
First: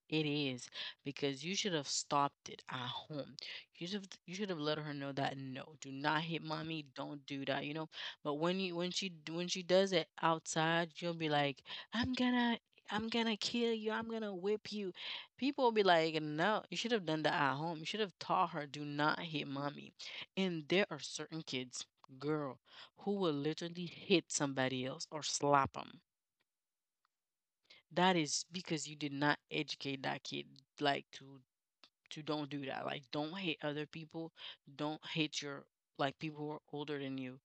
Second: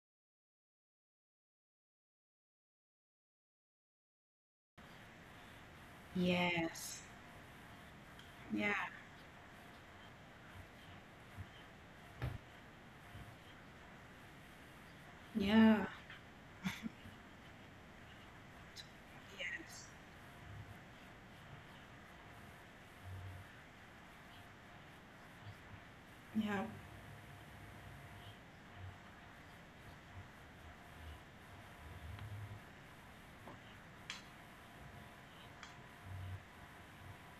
B: It is because you should have stopped it at home. You should have you should have let her know that no, do not hit mommy.
A: Yes.
B: Don't do that. You know. But when you
A: Yeah.
B: when she d- when she does it outside, you'll be like, I'm gonna I'm gonna kill you. I'm gonna whip you. People will be
A: Yeah.
B: like, no, you should have done that at home. You should have taught her do not hit
A: Yes.
B: mommy. And there are certain kids, girl, who will literally hit somebody else or slap them.
A: Yeah.
B: That is because you did not educate that kid like to to don't do that. Like, don't hate other people. Don't hate your like people who are older than you.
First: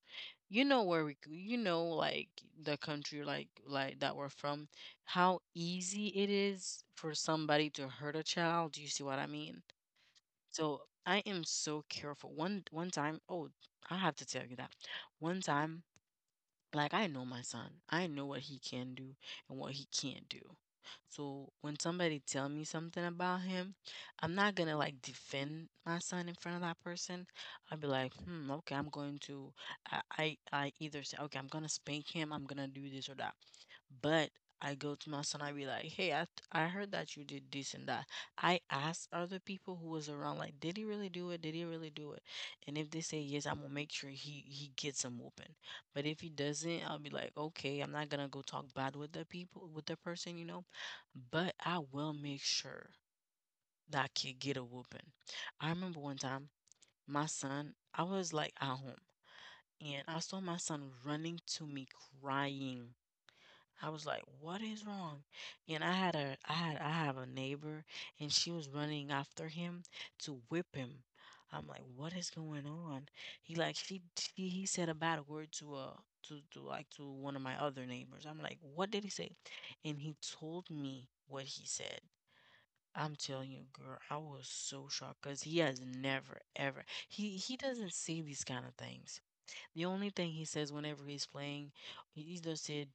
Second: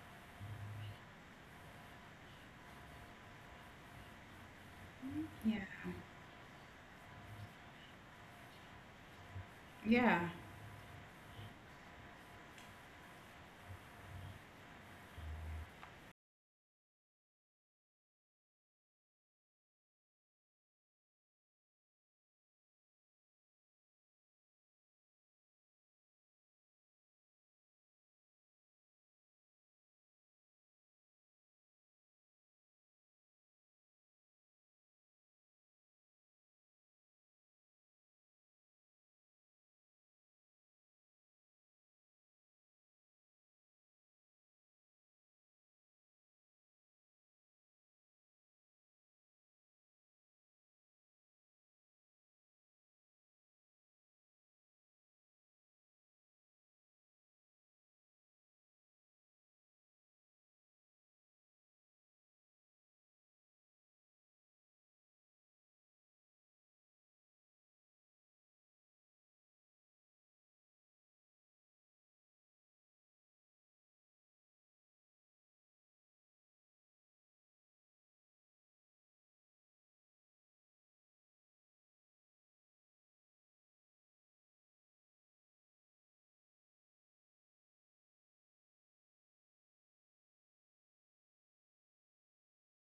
B: You know where we, c- you know, like, the country, like like that we're from, how
A: Yeah.
B: easy it is for somebody to hurt a child. Do you see what I mean?
A: Yeah.
B: So I am so careful. One one time, oh, I have to tell you that. One time, like, I know my son. I know what he can do and what he can't do. So when somebody tell me something about him, I'm not gonna like defend my son in front of that person. I'll be like, hmm, okay, I'm going to, I, I, I either say, okay, I'm gonna spank him, I'm gonna do this or that. But I go to my son, I be like, hey, I, I heard that you did this and that. I ask other people who was around, like, did he really do it? Did he really do it? And if they say yes, I'm gonna make sure he he gets him whooping. But if he doesn't, I'll be like, okay, I'm not gonna go talk bad with the people, with the person, you know, but I will make sure that I kid get a whooping. I remember one time, my son, I was like at home and I saw my son running to me crying. I was like, "What is wrong?" And I had a I had I have a neighbor and she was running after him to whip him. I'm like, "What is going on?" He like she, she he said a bad word to uh to to like to one of my other neighbors. I'm like, "What did he say?" And he told me what he said. I'm telling you, girl, I was so shocked because he has never ever he he doesn't say these kind of things. The only thing he says whenever he's playing, he either said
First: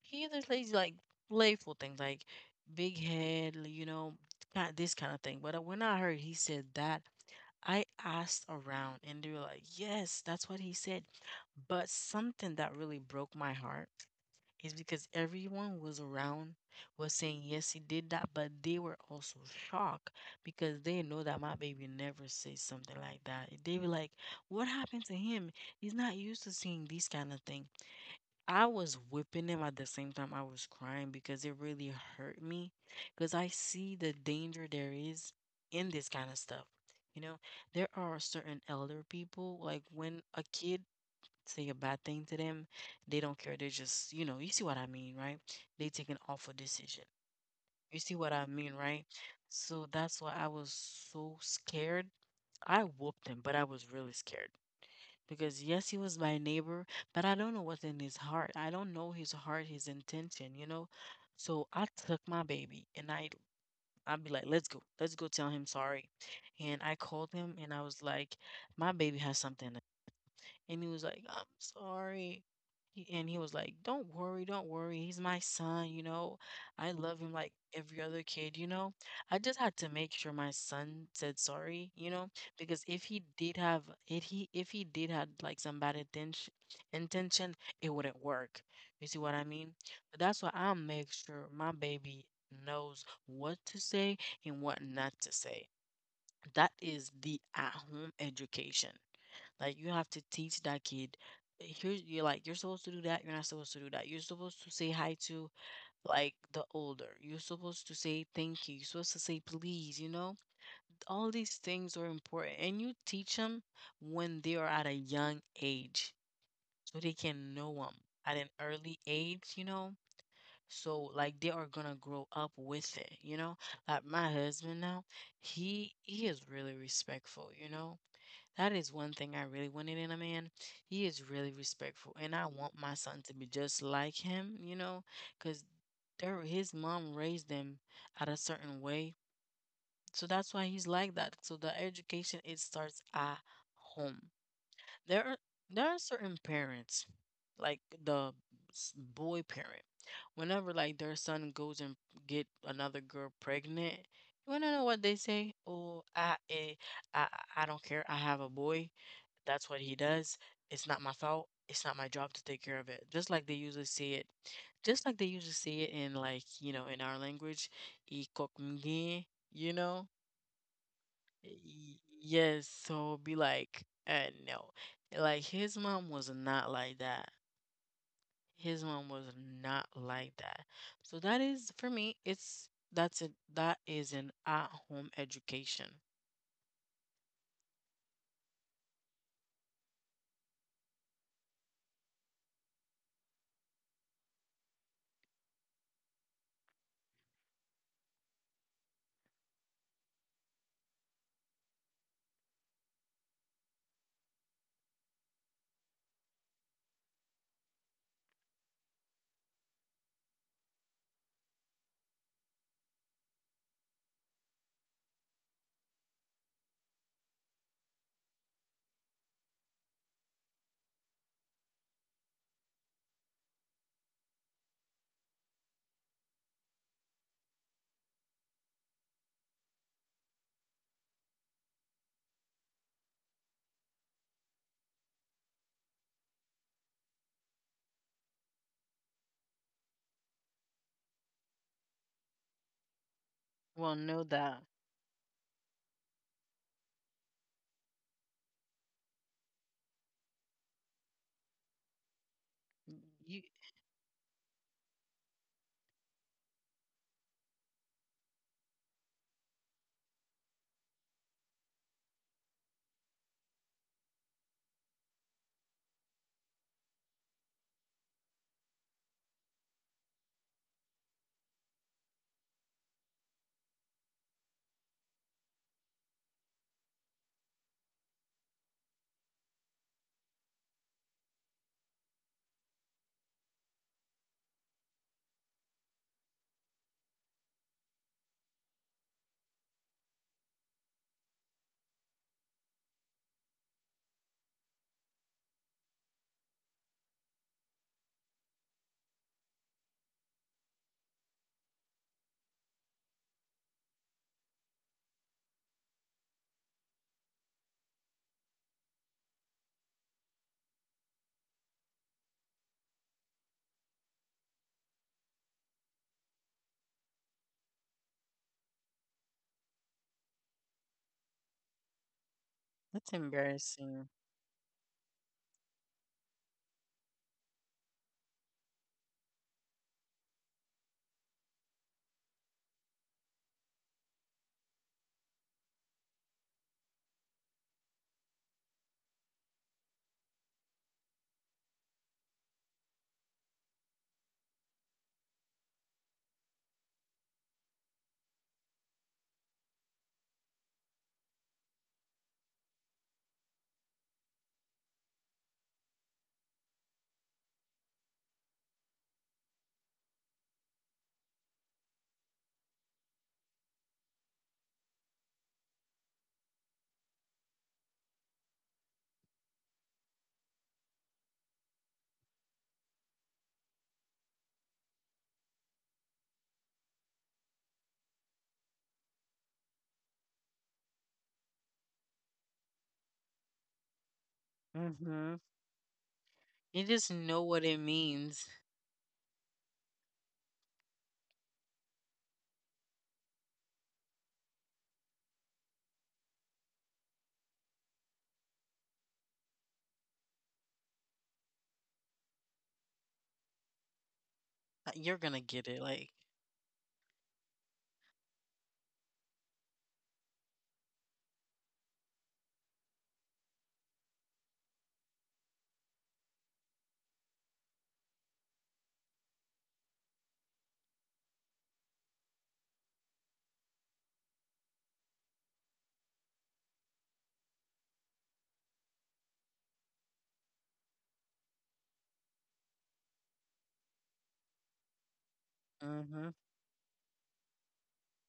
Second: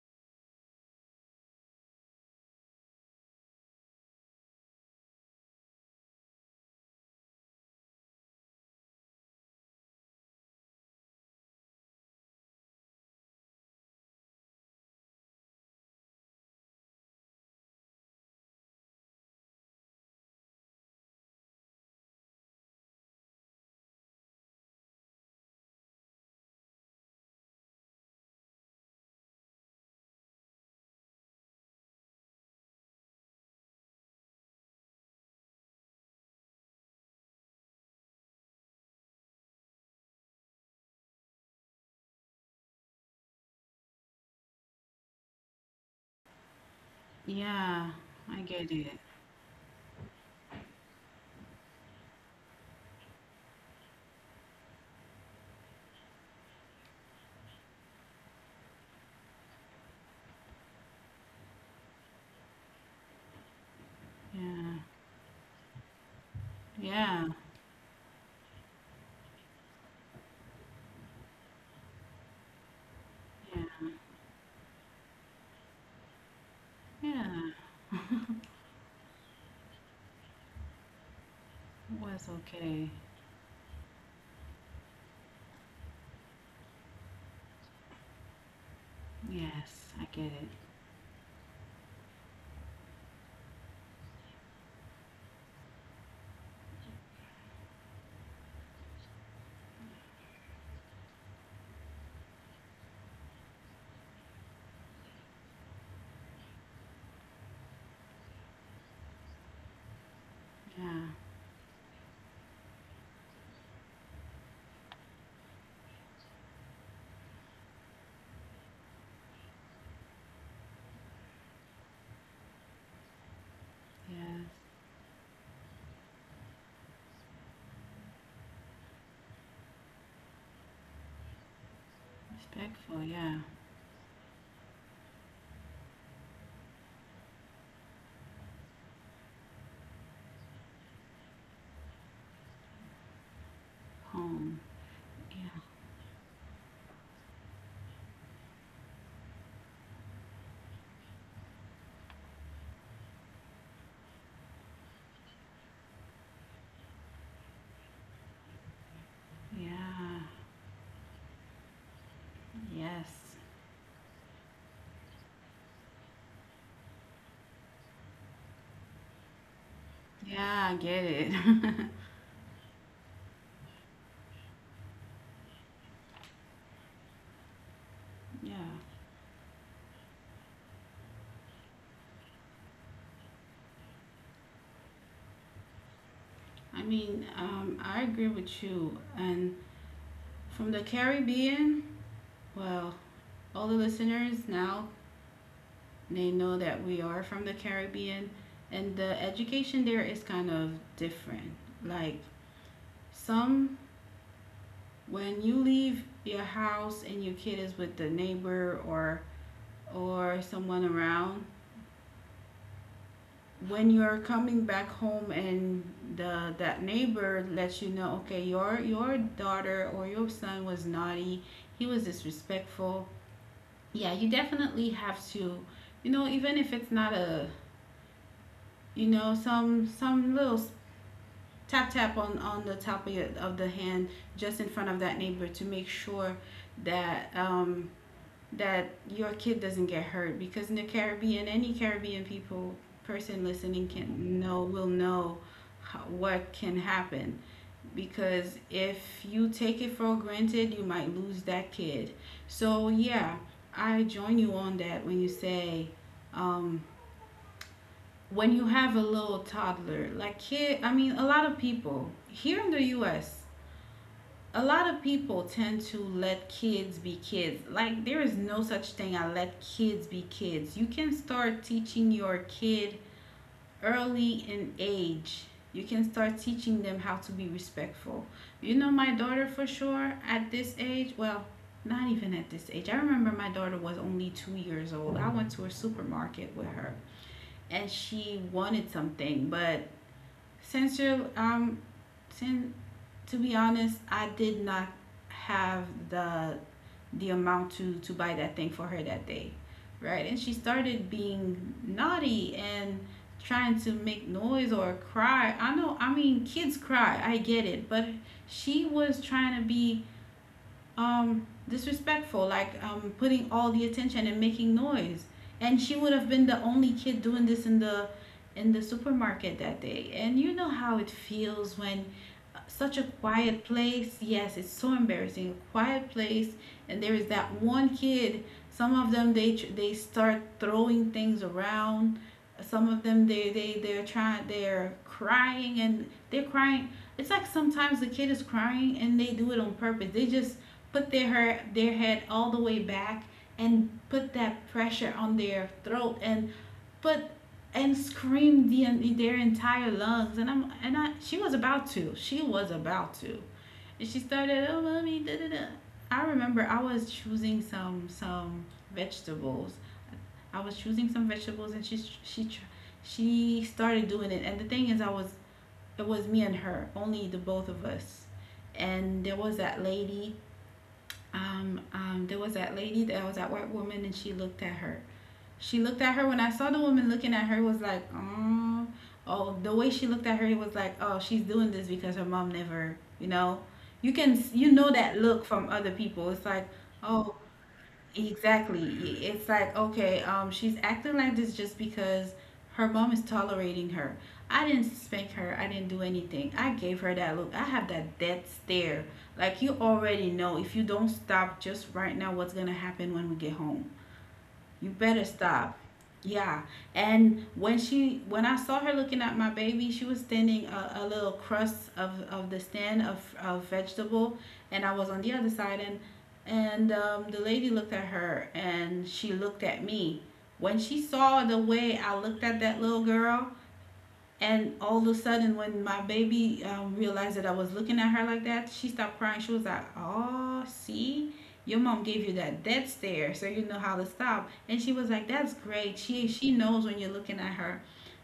B: he either says like playful things like big head, you know, kind this kind of thing. But uh, when I heard he said that, I asked around and they were like, "Yes, that's what he said." But something that really broke my heart is because everyone was around was saying yes he did that, but they were also shocked because they know that my baby never says something like that. They were like, what happened to him? He's not used to seeing these kind of thing. I was whipping him at the same time I was crying because it really hurt me because I see the danger there is in this kind of stuff you know there are certain elder people, like, when a kid say a bad thing to them, they don't care. They're just, you know, you see what I mean, right? They take an awful decision.
A: Yeah.
B: You see what
A: I
B: I
A: get
B: mean,
A: it.
B: right? So that's why I was so scared. I whooped him, but I was really scared because yes, he was my neighbor, but I don't know what's in his heart. I don't know his heart, his intention, you know. So I took my baby and I I'd be like, let's
A: Yeah.
B: go, let's go tell him sorry. And I
A: Yeah.
B: called him and I was like, my baby has something and he was like, I'm sorry. He- And he was
A: Yeah.
B: like, Don't worry, don't worry. He's my son, you know. I love him
A: Yeah.
B: like every other kid, you know. I just had to make sure my son said sorry, you
A: Was
B: know, because
A: okay.
B: if he did have if he if he did had like some bad intention intention, it wouldn't work. You see what I mean?
A: Yes, I
B: But
A: get
B: that's
A: it.
B: why I make sure my baby knows what to say and what not to say. That is the at-home education. Like you have to teach that kid. Here's you're like You're supposed to do that. You're not supposed to do that. You're supposed to say hi to, like, the older. You're supposed to say thank you. You're supposed to say please. You know
A: Yeah.
B: all these things are important, and you teach them when they are at a young age, so they can know them at an early age. You know, so like they are gonna grow up with it, you know? Like my
A: Yes.
B: husband now, he he is really respectful, you know? That is one thing I really wanted in a man. He is really respectful, and I want my
A: Respectful.
B: son to
A: Yeah.
B: be just like him, you know, because their his mom raised them at a certain way. So that's why he's like that. So the education it starts at home.
A: Home.
B: there are
A: Yeah.
B: there are certain parents, like the s- boy parent, whenever like their son goes and get another girl pregnant, you want to know what they say? Oh, I, eh, I i I don't care, I have a boy, that's what he
A: Yeah.
B: does. It's not my fault, it's not my job to take care of it.
A: Yes.
B: Just like they usually say it, just like they usually say it in, like you know in our language, "I kok mge," you know
A: Yeah, I get it.
B: Y- Yes, so be like, uh, no. Like his mom was not like that.
A: yeah.
B: His mom was not like that. So that is for me, it's that's it that is an at-home education.
A: I mean, um, I agree with you. And from the Caribbean, well, all the listeners now they know that we are from the Caribbean, and the education there is kind of different. Like some, when you leave your house and your kid is with the neighbor, or or someone around, when you're coming back home and the that neighbor lets you know, okay, your your daughter or your son was naughty, he was disrespectful, yeah, you definitely have to, you know, even if it's not a, you know, some some little tap tap on on the top of, your, of the hand, just in front of that neighbor to make sure that um that your kid doesn't get hurt. Because in the Caribbean, any Caribbean people person listening
B: Well, know
A: can
B: that
A: know will know how, what can happen, because if you take it for granted, you might lose that kid. So yeah,
B: you
A: I join you on that when you say um, when you have a little toddler, like kid. I mean, a lot of people here in the U.S, a lot of people tend to let kids be kids. Like, there is no such thing as let kids be kids. You can start teaching your kid early in age. You can start teaching them how to be respectful. You know, my daughter for sure at this age, well, not even at this age. I remember my daughter was only two years old. I went to a supermarket with her and she wanted something. But since you're, um, since to be honest, I did not have the the amount to to buy that thing for her that day, right? And she started being naughty and trying to make noise or cry. I know, I mean, kids cry. I get it, but she was trying to be um disrespectful, like um putting all the attention and making noise. And she would have been the only kid doing this in the in the supermarket that day. And you know how it feels when such a
B: that's
A: quiet
B: embarrassing.
A: place. Yes, it's so embarrassing. Quiet place, and there is that one kid. Some of them, they they start throwing things around. Some of them, they they they're trying they're crying and they're crying. It's like sometimes the kid is crying and they do it on purpose. They just put their her, their head all the way back and put that pressure on their throat and but and screamed the their entire lungs, and I'm and I she was about to she was about to and she started, oh mommy da da da. I remember I was choosing some some vegetables. I was choosing some vegetables and she she she started doing it, and the thing is, I was it was me and her only, the both of us. And there was that lady, um um there was that lady that was that white woman, and she looked at her, she looked at her when I saw the woman looking at her, it was like, oh, oh, the way she looked at her, it was like, oh, she's doing this because her mom never, you know. You can you know that
B: Mm-hmm.
A: look from other people. It's like,
B: You just
A: oh,
B: know what it means.
A: exactly. It's like, okay, um, she's acting like this just because her mom is tolerating her. I didn't spank her. I didn't do anything. I gave her that look. I have that death stare. Like, you already know if you don't stop just right now what's going to happen when we get home.
B: uh,
A: You
B: You're
A: better
B: gonna get it.
A: stop.
B: Like,
A: Yeah. And when she when I saw her looking at my baby, she was standing a, a little crust of, of the stand of, of vegetable, and I was on the other side, and and um, the lady looked at her, and she looked at me. When she saw the way I looked at that little girl, and all of a sudden, when my baby um, realized that I was looking at her like that, she stopped crying. She was like, "Oh, see, your mom gave you that dead stare, so you know how to stop." And she was like, "That's great.
B: Mm-hmm.
A: She she knows when you're looking at her."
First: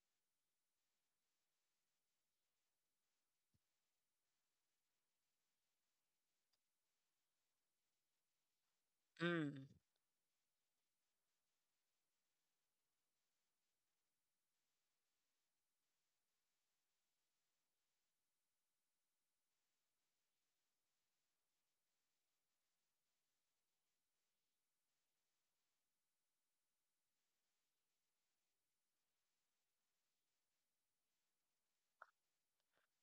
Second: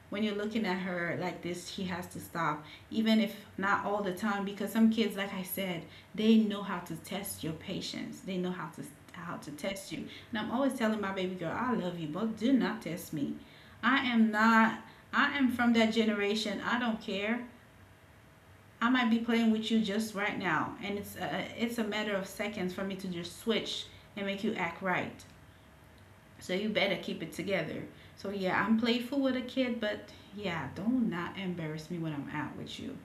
A: When you're looking at her like this, she has to stop, even if not all the time, because some kids, like I said, they know how to test your patience. They know how to how to
B: Mm,
A: test you. And I'm always telling my baby girl, I love you, but do not test me. I am not. I am from that generation. I don't care. I might be playing with you just right now, and it's a, it's a matter of seconds for me to just switch and make you act right. So you better keep it together. So yeah, I'm playful with a kid, but yeah, don't not embarrass me when I'm out with you.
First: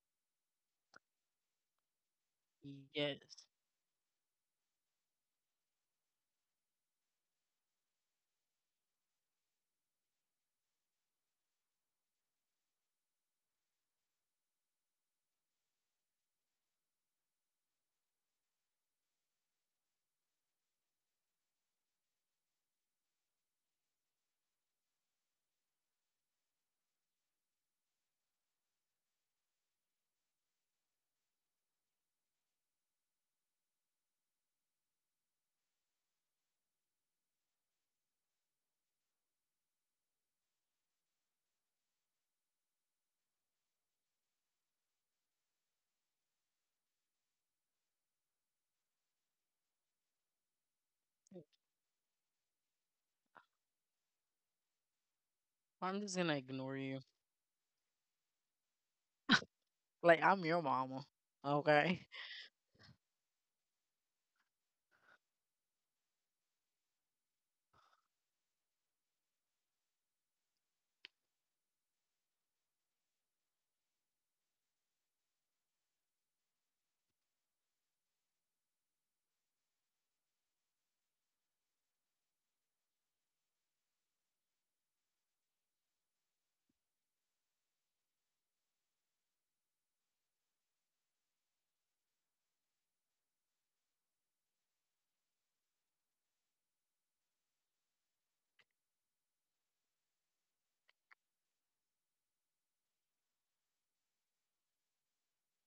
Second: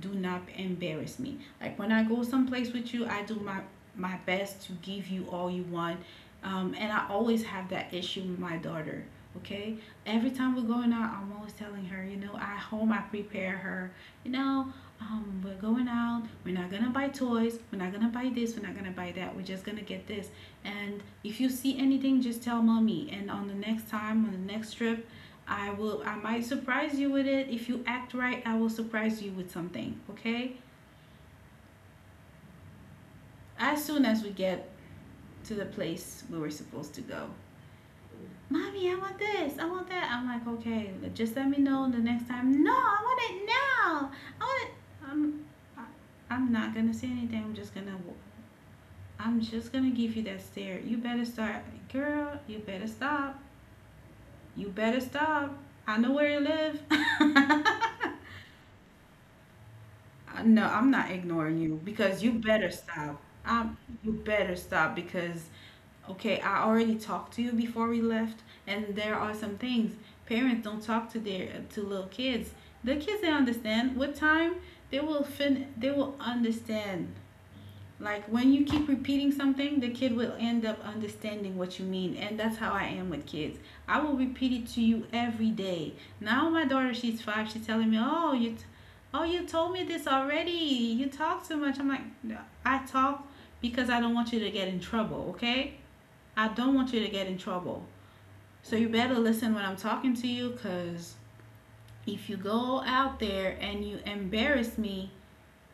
A: Do not embarrass me. Like, when I go someplace with you, I do
B: yes.
A: my my best to give you all you want. Um, and I always have that issue with my daughter. Okay, every time we're going out, I'm always telling her, you know, at home I prepare her, you know, um, we're going out, we're not gonna buy toys, we're not gonna buy this, we're not gonna buy that, we're just gonna get this. And if you see anything, just tell mommy, and on the next time, on the next trip I will I might surprise you with it. If you act right, I will surprise you with something, okay? As soon as we get to the place where we're supposed to go. Mommy, I want this, I want that. I'm like, okay, just let me know the next time. No, I want it now. I want it. I'm, I, I'm not gonna say anything. I'm just gonna, I'm just gonna give you that stare. You better start, girl. You better stop. You better stop. I
B: I'm
A: know
B: just
A: where
B: gonna
A: you
B: ignore
A: live.
B: you. Like
A: Uh,
B: I'm
A: No,
B: your
A: I'm
B: mama.
A: not ignoring you
B: Okay.
A: because you better stop. Um, you better stop because okay, I already talked to you before we left, and there are some things parents don't talk to their to little kids. The kids, they understand with time, they will fin they will understand. Like when you keep repeating something, the kid will end up understanding what you mean. And that's how I am with kids. I will repeat it to you every day. Now my daughter, she's five, she's telling me, "Oh, you t- oh, you told me this already. You talk too much." I'm like, "No, I talk because I don't want you to get in trouble, okay? I don't want you to get in trouble. So you better listen when I'm talking to you, because if you go out there and you embarrass me,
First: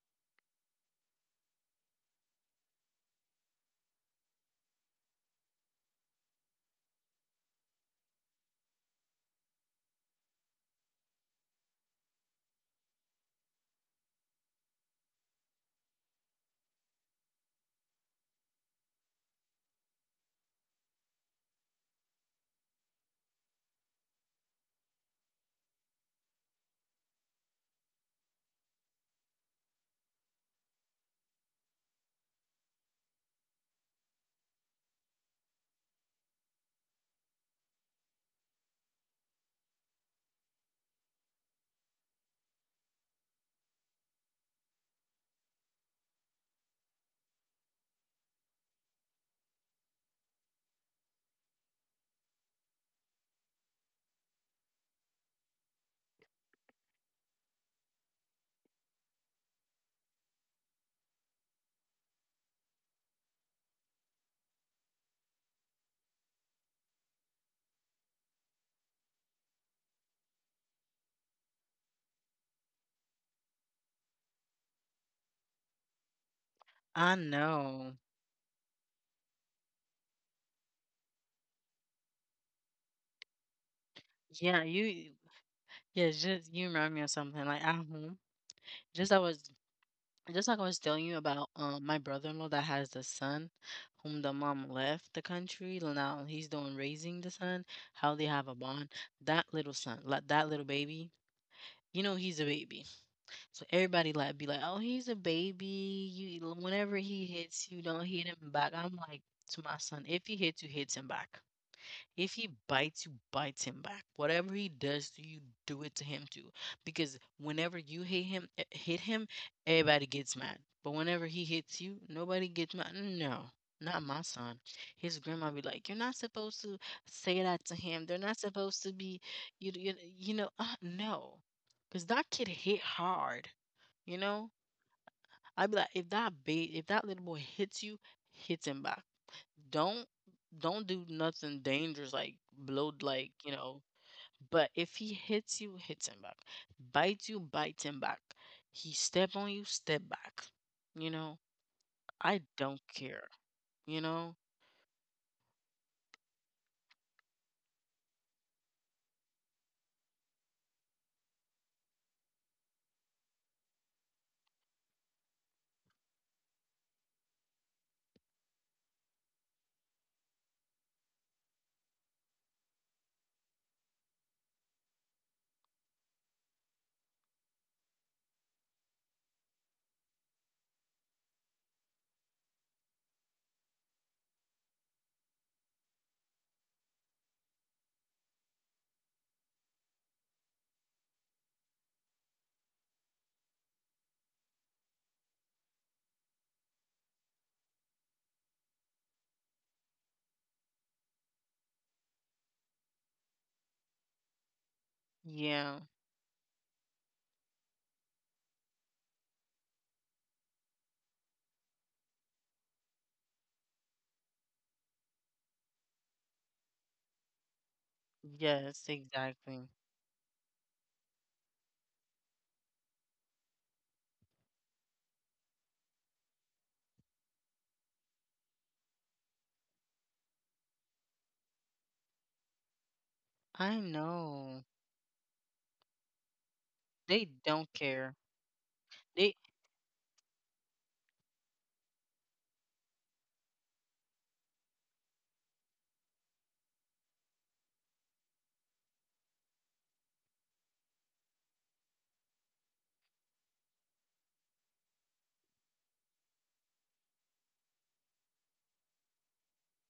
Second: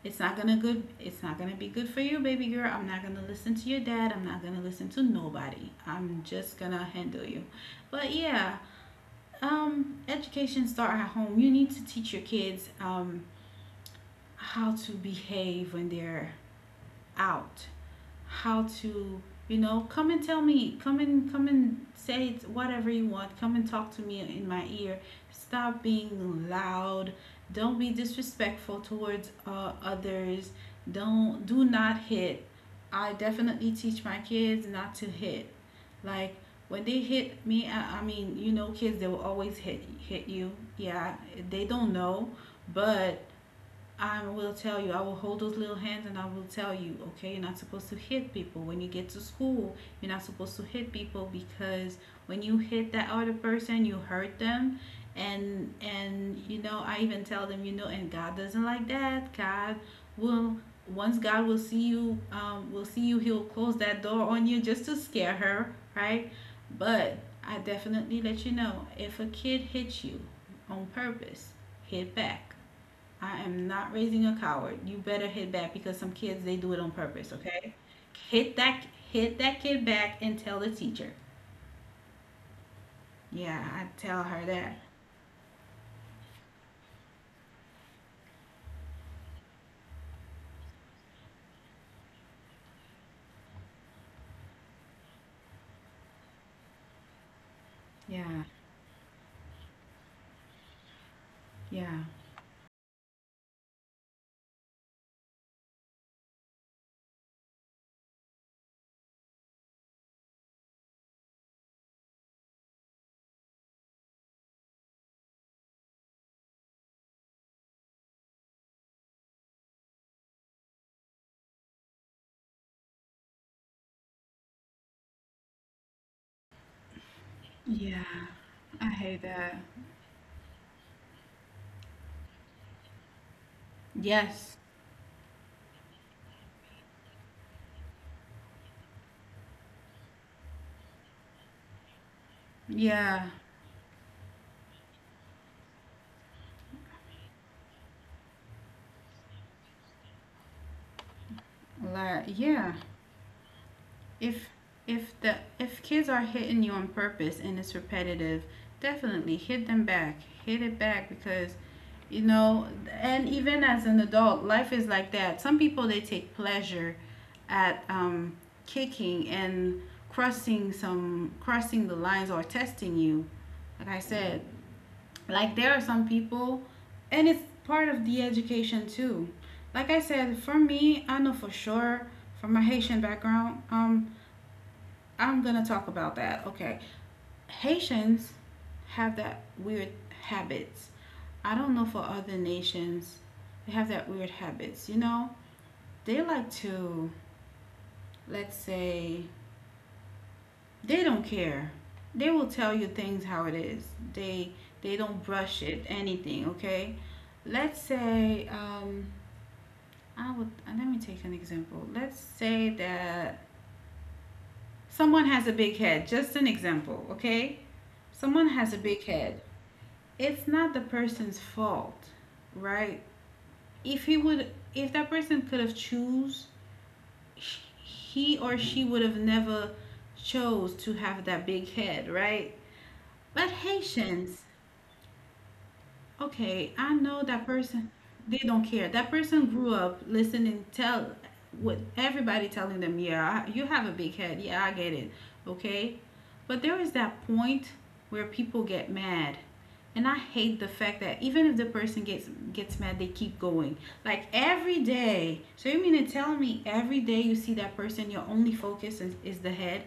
A: it's not gonna good. It's not gonna be good for you, baby girl. I'm not gonna listen to your dad. I'm not gonna listen to nobody. I'm just gonna handle you." But yeah, um, education start at home. You need to teach your kids um, how to behave when they're out, how to, you know, come and tell me, come and come and say whatever you want, come and talk to me in my ear. Stop being loud. Don't be disrespectful towards uh, others. Don't do not hit. I definitely teach my kids not to hit. Like when they hit me, i, I mean, you know, kids, they will always hit hit you. Yeah, they don't know. But I will tell you, I will hold those little hands and I will tell you, okay, you're not supposed to hit people. When you get to school, you're not supposed to hit people, because when you hit that other person, you hurt them. And and you know, I even tell them, you know, and God doesn't like that. God will, once God will see you, um, will see you, he'll close that door on you, just to scare her, right? But I definitely let you know, if a kid hits you on purpose, hit back. I am not raising a coward. You better hit back, because some kids, they do it on
B: I
A: purpose, okay?
B: know.
A: Hit that hit that kid back and tell the teacher. Yeah, I tell her
B: Yeah,
A: that.
B: you yeah, just you remind me of something. Like at home, just I was just like I was telling you about um my brother in law that has the son whom the mom left the country. Now he's doing raising the son, how they
A: Yeah.
B: have a bond. That little son, like that little baby, you
A: Yeah.
B: know he's a baby. So everybody like be like, Oh, he's a baby. You whenever he hits you, don't hit him back. I'm like to my son, if he hits you, hits him back. If he bites you, bites him back. Whatever he does to you, do it to him too. Because whenever you hit him, eh, hit him, everybody gets mad. But whenever he hits you, nobody gets mad. No, not my son. His grandma be like, "You're not supposed to say that to him.
A: Yeah.
B: They're not supposed to
A: I
B: be,
A: hate that.
B: you, you, you know, uh, no." Because that kid hit hard. You know,
A: Yes.
B: I'd be like, if that ba- if that little boy hits you, hits him back. Don't don't do nothing dangerous, like blow, like
A: Yeah.
B: you know but if he hits you, hits him back. Bites you, bites him back. He step on you, step back. you know
A: Like,
B: i
A: yeah.
B: don't care you know
A: If if the if kids are hitting you on purpose and it's repetitive, definitely hit them back. Hit it back, because you know, and even as an adult, life is like that. Some people, they take pleasure at, um, kicking and crossing some crossing the lines or testing you. Like I said, like there are some people, and it's part of the education too. Like I said, for me, I know for sure, from my Haitian background, um, I'm going to talk about that. Okay. Haitians have that weird habits. I don't know for other nations, they have that weird habits, you know? They like to, let's say, they don't care. They will tell you things how it is. They they don't brush
B: yeah.
A: it anything, okay? Let's say, um I would, let me take an example. Let's say that someone has a big head, just an example, okay? Someone has a
B: Yes,
A: big head.
B: exactly.
A: It's not the person's fault, right? If he would, if that person could have choose, he or she would have never chose to have that big head, right? But
B: I
A: Haitians,
B: know.
A: okay, I
B: They
A: know that
B: don't
A: person.
B: care.
A: They don't care. That
B: They
A: person grew up listening, tell, with everybody telling them, yeah, I- you have a big head. Yeah, I get it. Okay. But there is that point where people get mad. And I hate the fact that even if the person gets gets mad, they keep going. Like every day. So you mean to tell me every day you see that person, your only focus is, is the head?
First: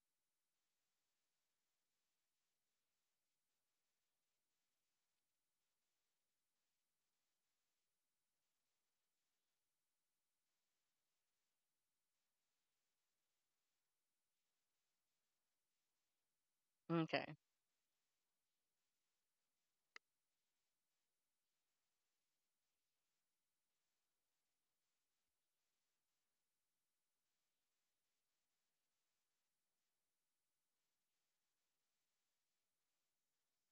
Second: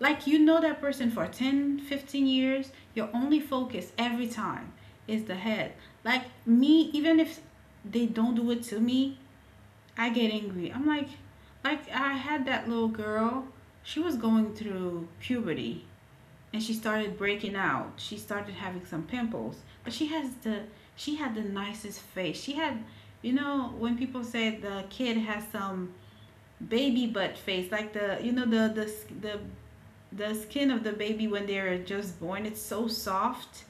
A: Like you know that person for ten, fifteen years, your only focus every time is the head. Like me, even if they don't do it to me, I get angry. I'm like, like I had that little girl, she was going through puberty and she started
B: Okay.
A: breaking out. She started having some pimples, but she has the she had the nicest face. She had, you know, when people say the kid has some baby butt face, like the you know the the the the skin of the baby, when they're just born, it's so soft.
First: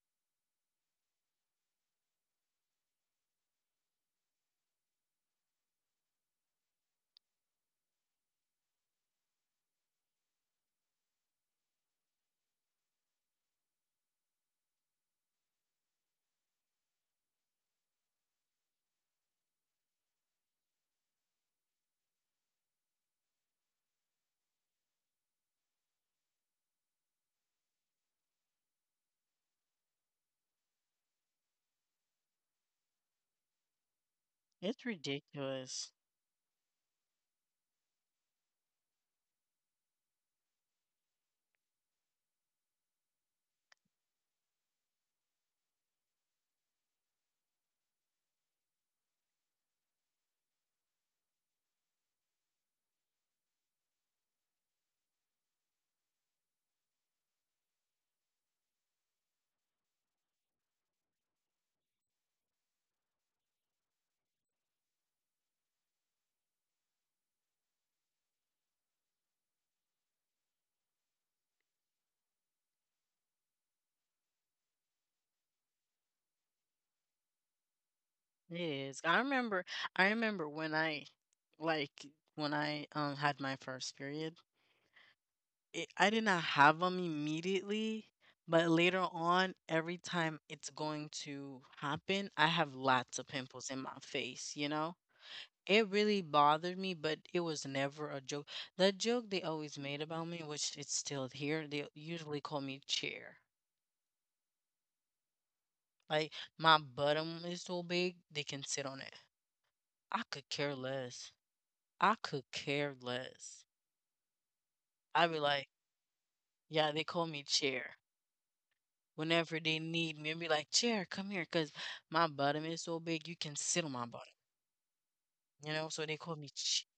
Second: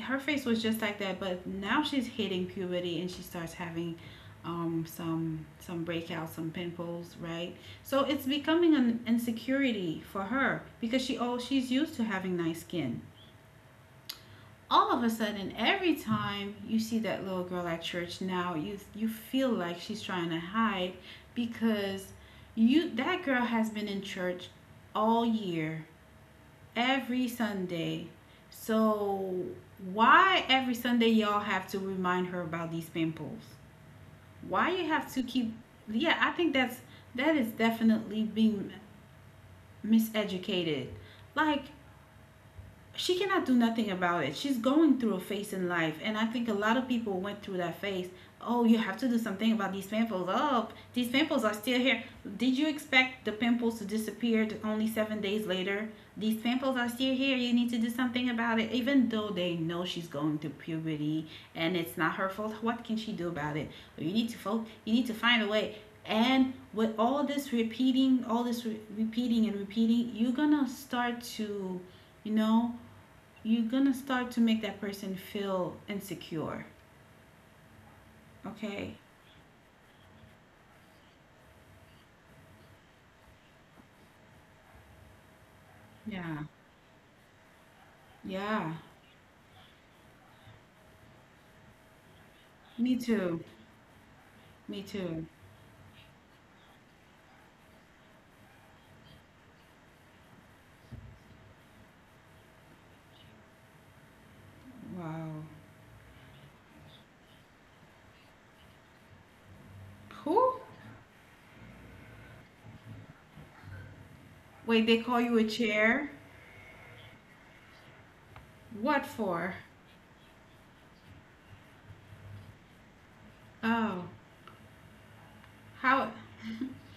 A: Her face was just like that, but now she's hitting puberty and she starts having, um, some some breakouts, some pimples, right? So it's becoming an insecurity for her, because she oh she's used to having nice skin. All of a sudden, every time you see that little girl at church now, you you feel like she's trying to hide, because you, that girl has been in church all year. Every Sunday. So why every Sunday y'all have to remind her about these pimples? Why
B: It's
A: you have to keep?
B: ridiculous.
A: Yeah, I think that's, that is definitely being miseducated. Like, she cannot do nothing about it. She's going through a phase in life, and I think a lot of people went through that phase. Oh, you have to do something about these pimples. Oh, these pimples are still here. Did you expect the pimples to disappear only seven days later? These pimples are still here. You need to do something about it. Even though they know she's going through puberty, and it's not her fault, what can she do about it? You need to fo- You need to find a way. And with all this repeating, all this re- repeating and repeating, you're gonna start to, you know, you're gonna start to make that person feel insecure.
B: It is.
A: Okay.
B: I remember i remember when I, like, when I um had my first period. it, I did not
A: Yeah.
B: have them immediately, but
A: Yeah.
B: later on, every time it's going to happen, I have
A: Me
B: lots of
A: too.
B: pimples in my face, you
A: Me
B: know?
A: too.
B: It really bothered me, but it was never a joke. The joke they always made about me, which it's still here, they usually call me chair.
A: Wow.
B: Like, my bottom is so big, they can sit on it. I
A: Who?
B: could care less. I could care less.
A: Wait, they call
B: I'd
A: you
B: be
A: a
B: like,
A: chair?
B: yeah, they call me chair.
A: What for?
B: Whenever they need me and be like, "Chair, come here," cause my bottom is so big you can sit on
A: Oh,
B: my bottom. You know, so
A: how
B: they call me ch-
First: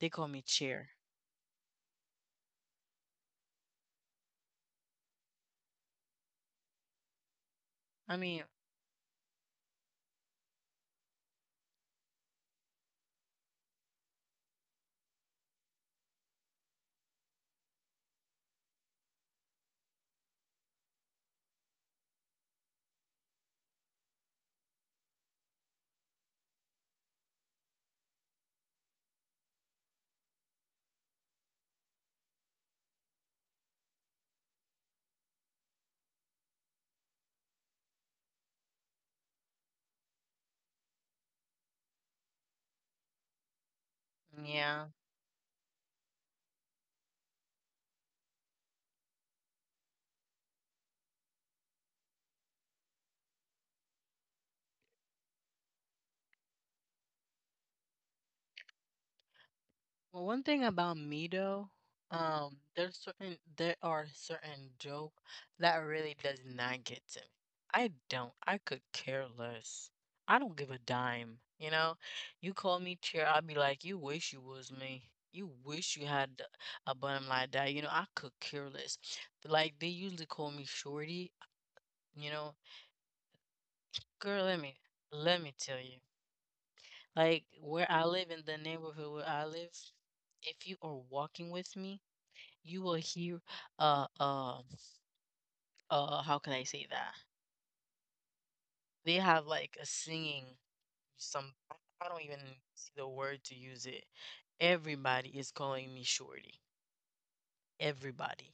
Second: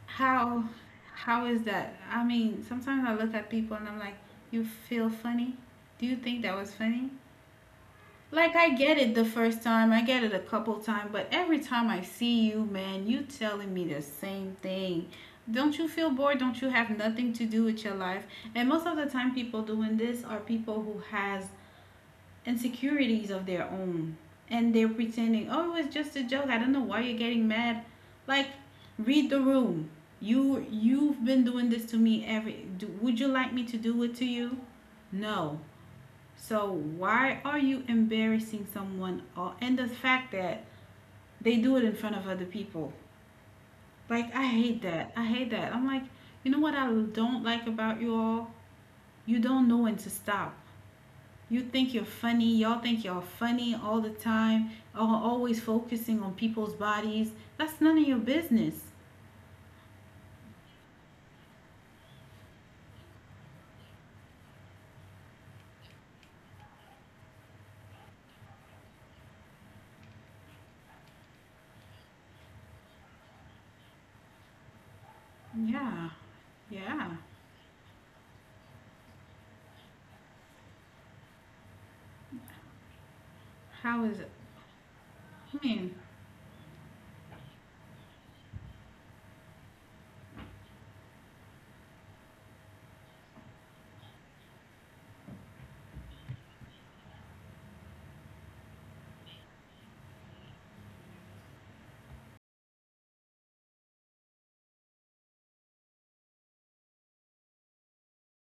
B: they call me
A: how
B: chair.
A: how is that? I mean, sometimes I look at people and I'm like, you feel funny? Do you think that was funny?
B: I mean,
A: Like, I get it the first time, I get it a couple times, but every time I see you, man, you telling me the same thing. Don't you feel bored? Don't you have nothing to do with your life? And most of the time, people doing this are people who has insecurities of their own, and they're pretending, "Oh, it's just a joke. I don't know why you're getting mad." Like, read the room. You, you've been doing this to me every do, would you like me to do it to you? No. So why are you embarrassing someone? Or, and the fact that they do it in front of other people. Like, I hate
B: yeah.
A: that. I hate that. I'm like, you know what I don't like about you all? You don't know when to stop. You think you're funny. Y'all think y'all funny all the time. All always focusing on people's bodies. That's none of your business.
B: Well, one thing about me though, um, there's certain there are certain joke that really does not get to me. I don't. I could care less. I don't give a dime. You know, you call me chair, I'll be like, you wish you was me. You wish you
A: Yeah.
B: had a
A: Yeah.
B: bum like that. You know, I could care less. But like, they usually call me shorty. You know,
A: How is it?
B: girl, let me let me
A: I
B: tell you.
A: mean,
B: Like, where I live, in the neighborhood where I live, if you are walking with me, you will hear, uh uh uh how can I say that? They have like a singing, some, I I don't even see the word to use it. Everybody is calling me shorty. Everybody.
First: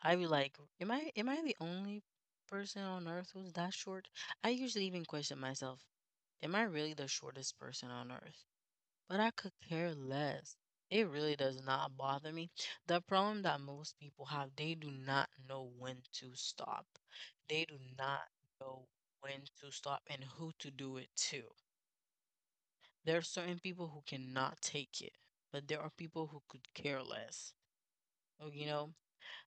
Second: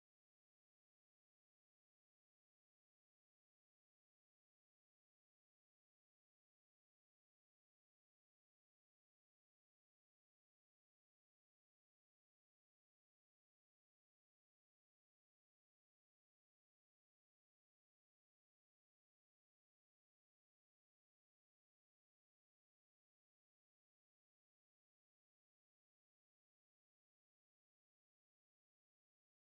B: I be like, am I am I the only person on earth who's that short? I usually even question myself, am I really the shortest person on earth? But I could care less. It really does not bother me. The problem that most people have, they do not know when to stop. They do not know when to stop and who to do it to. There are certain people who cannot take it, but there are people who could care less. Oh, You know,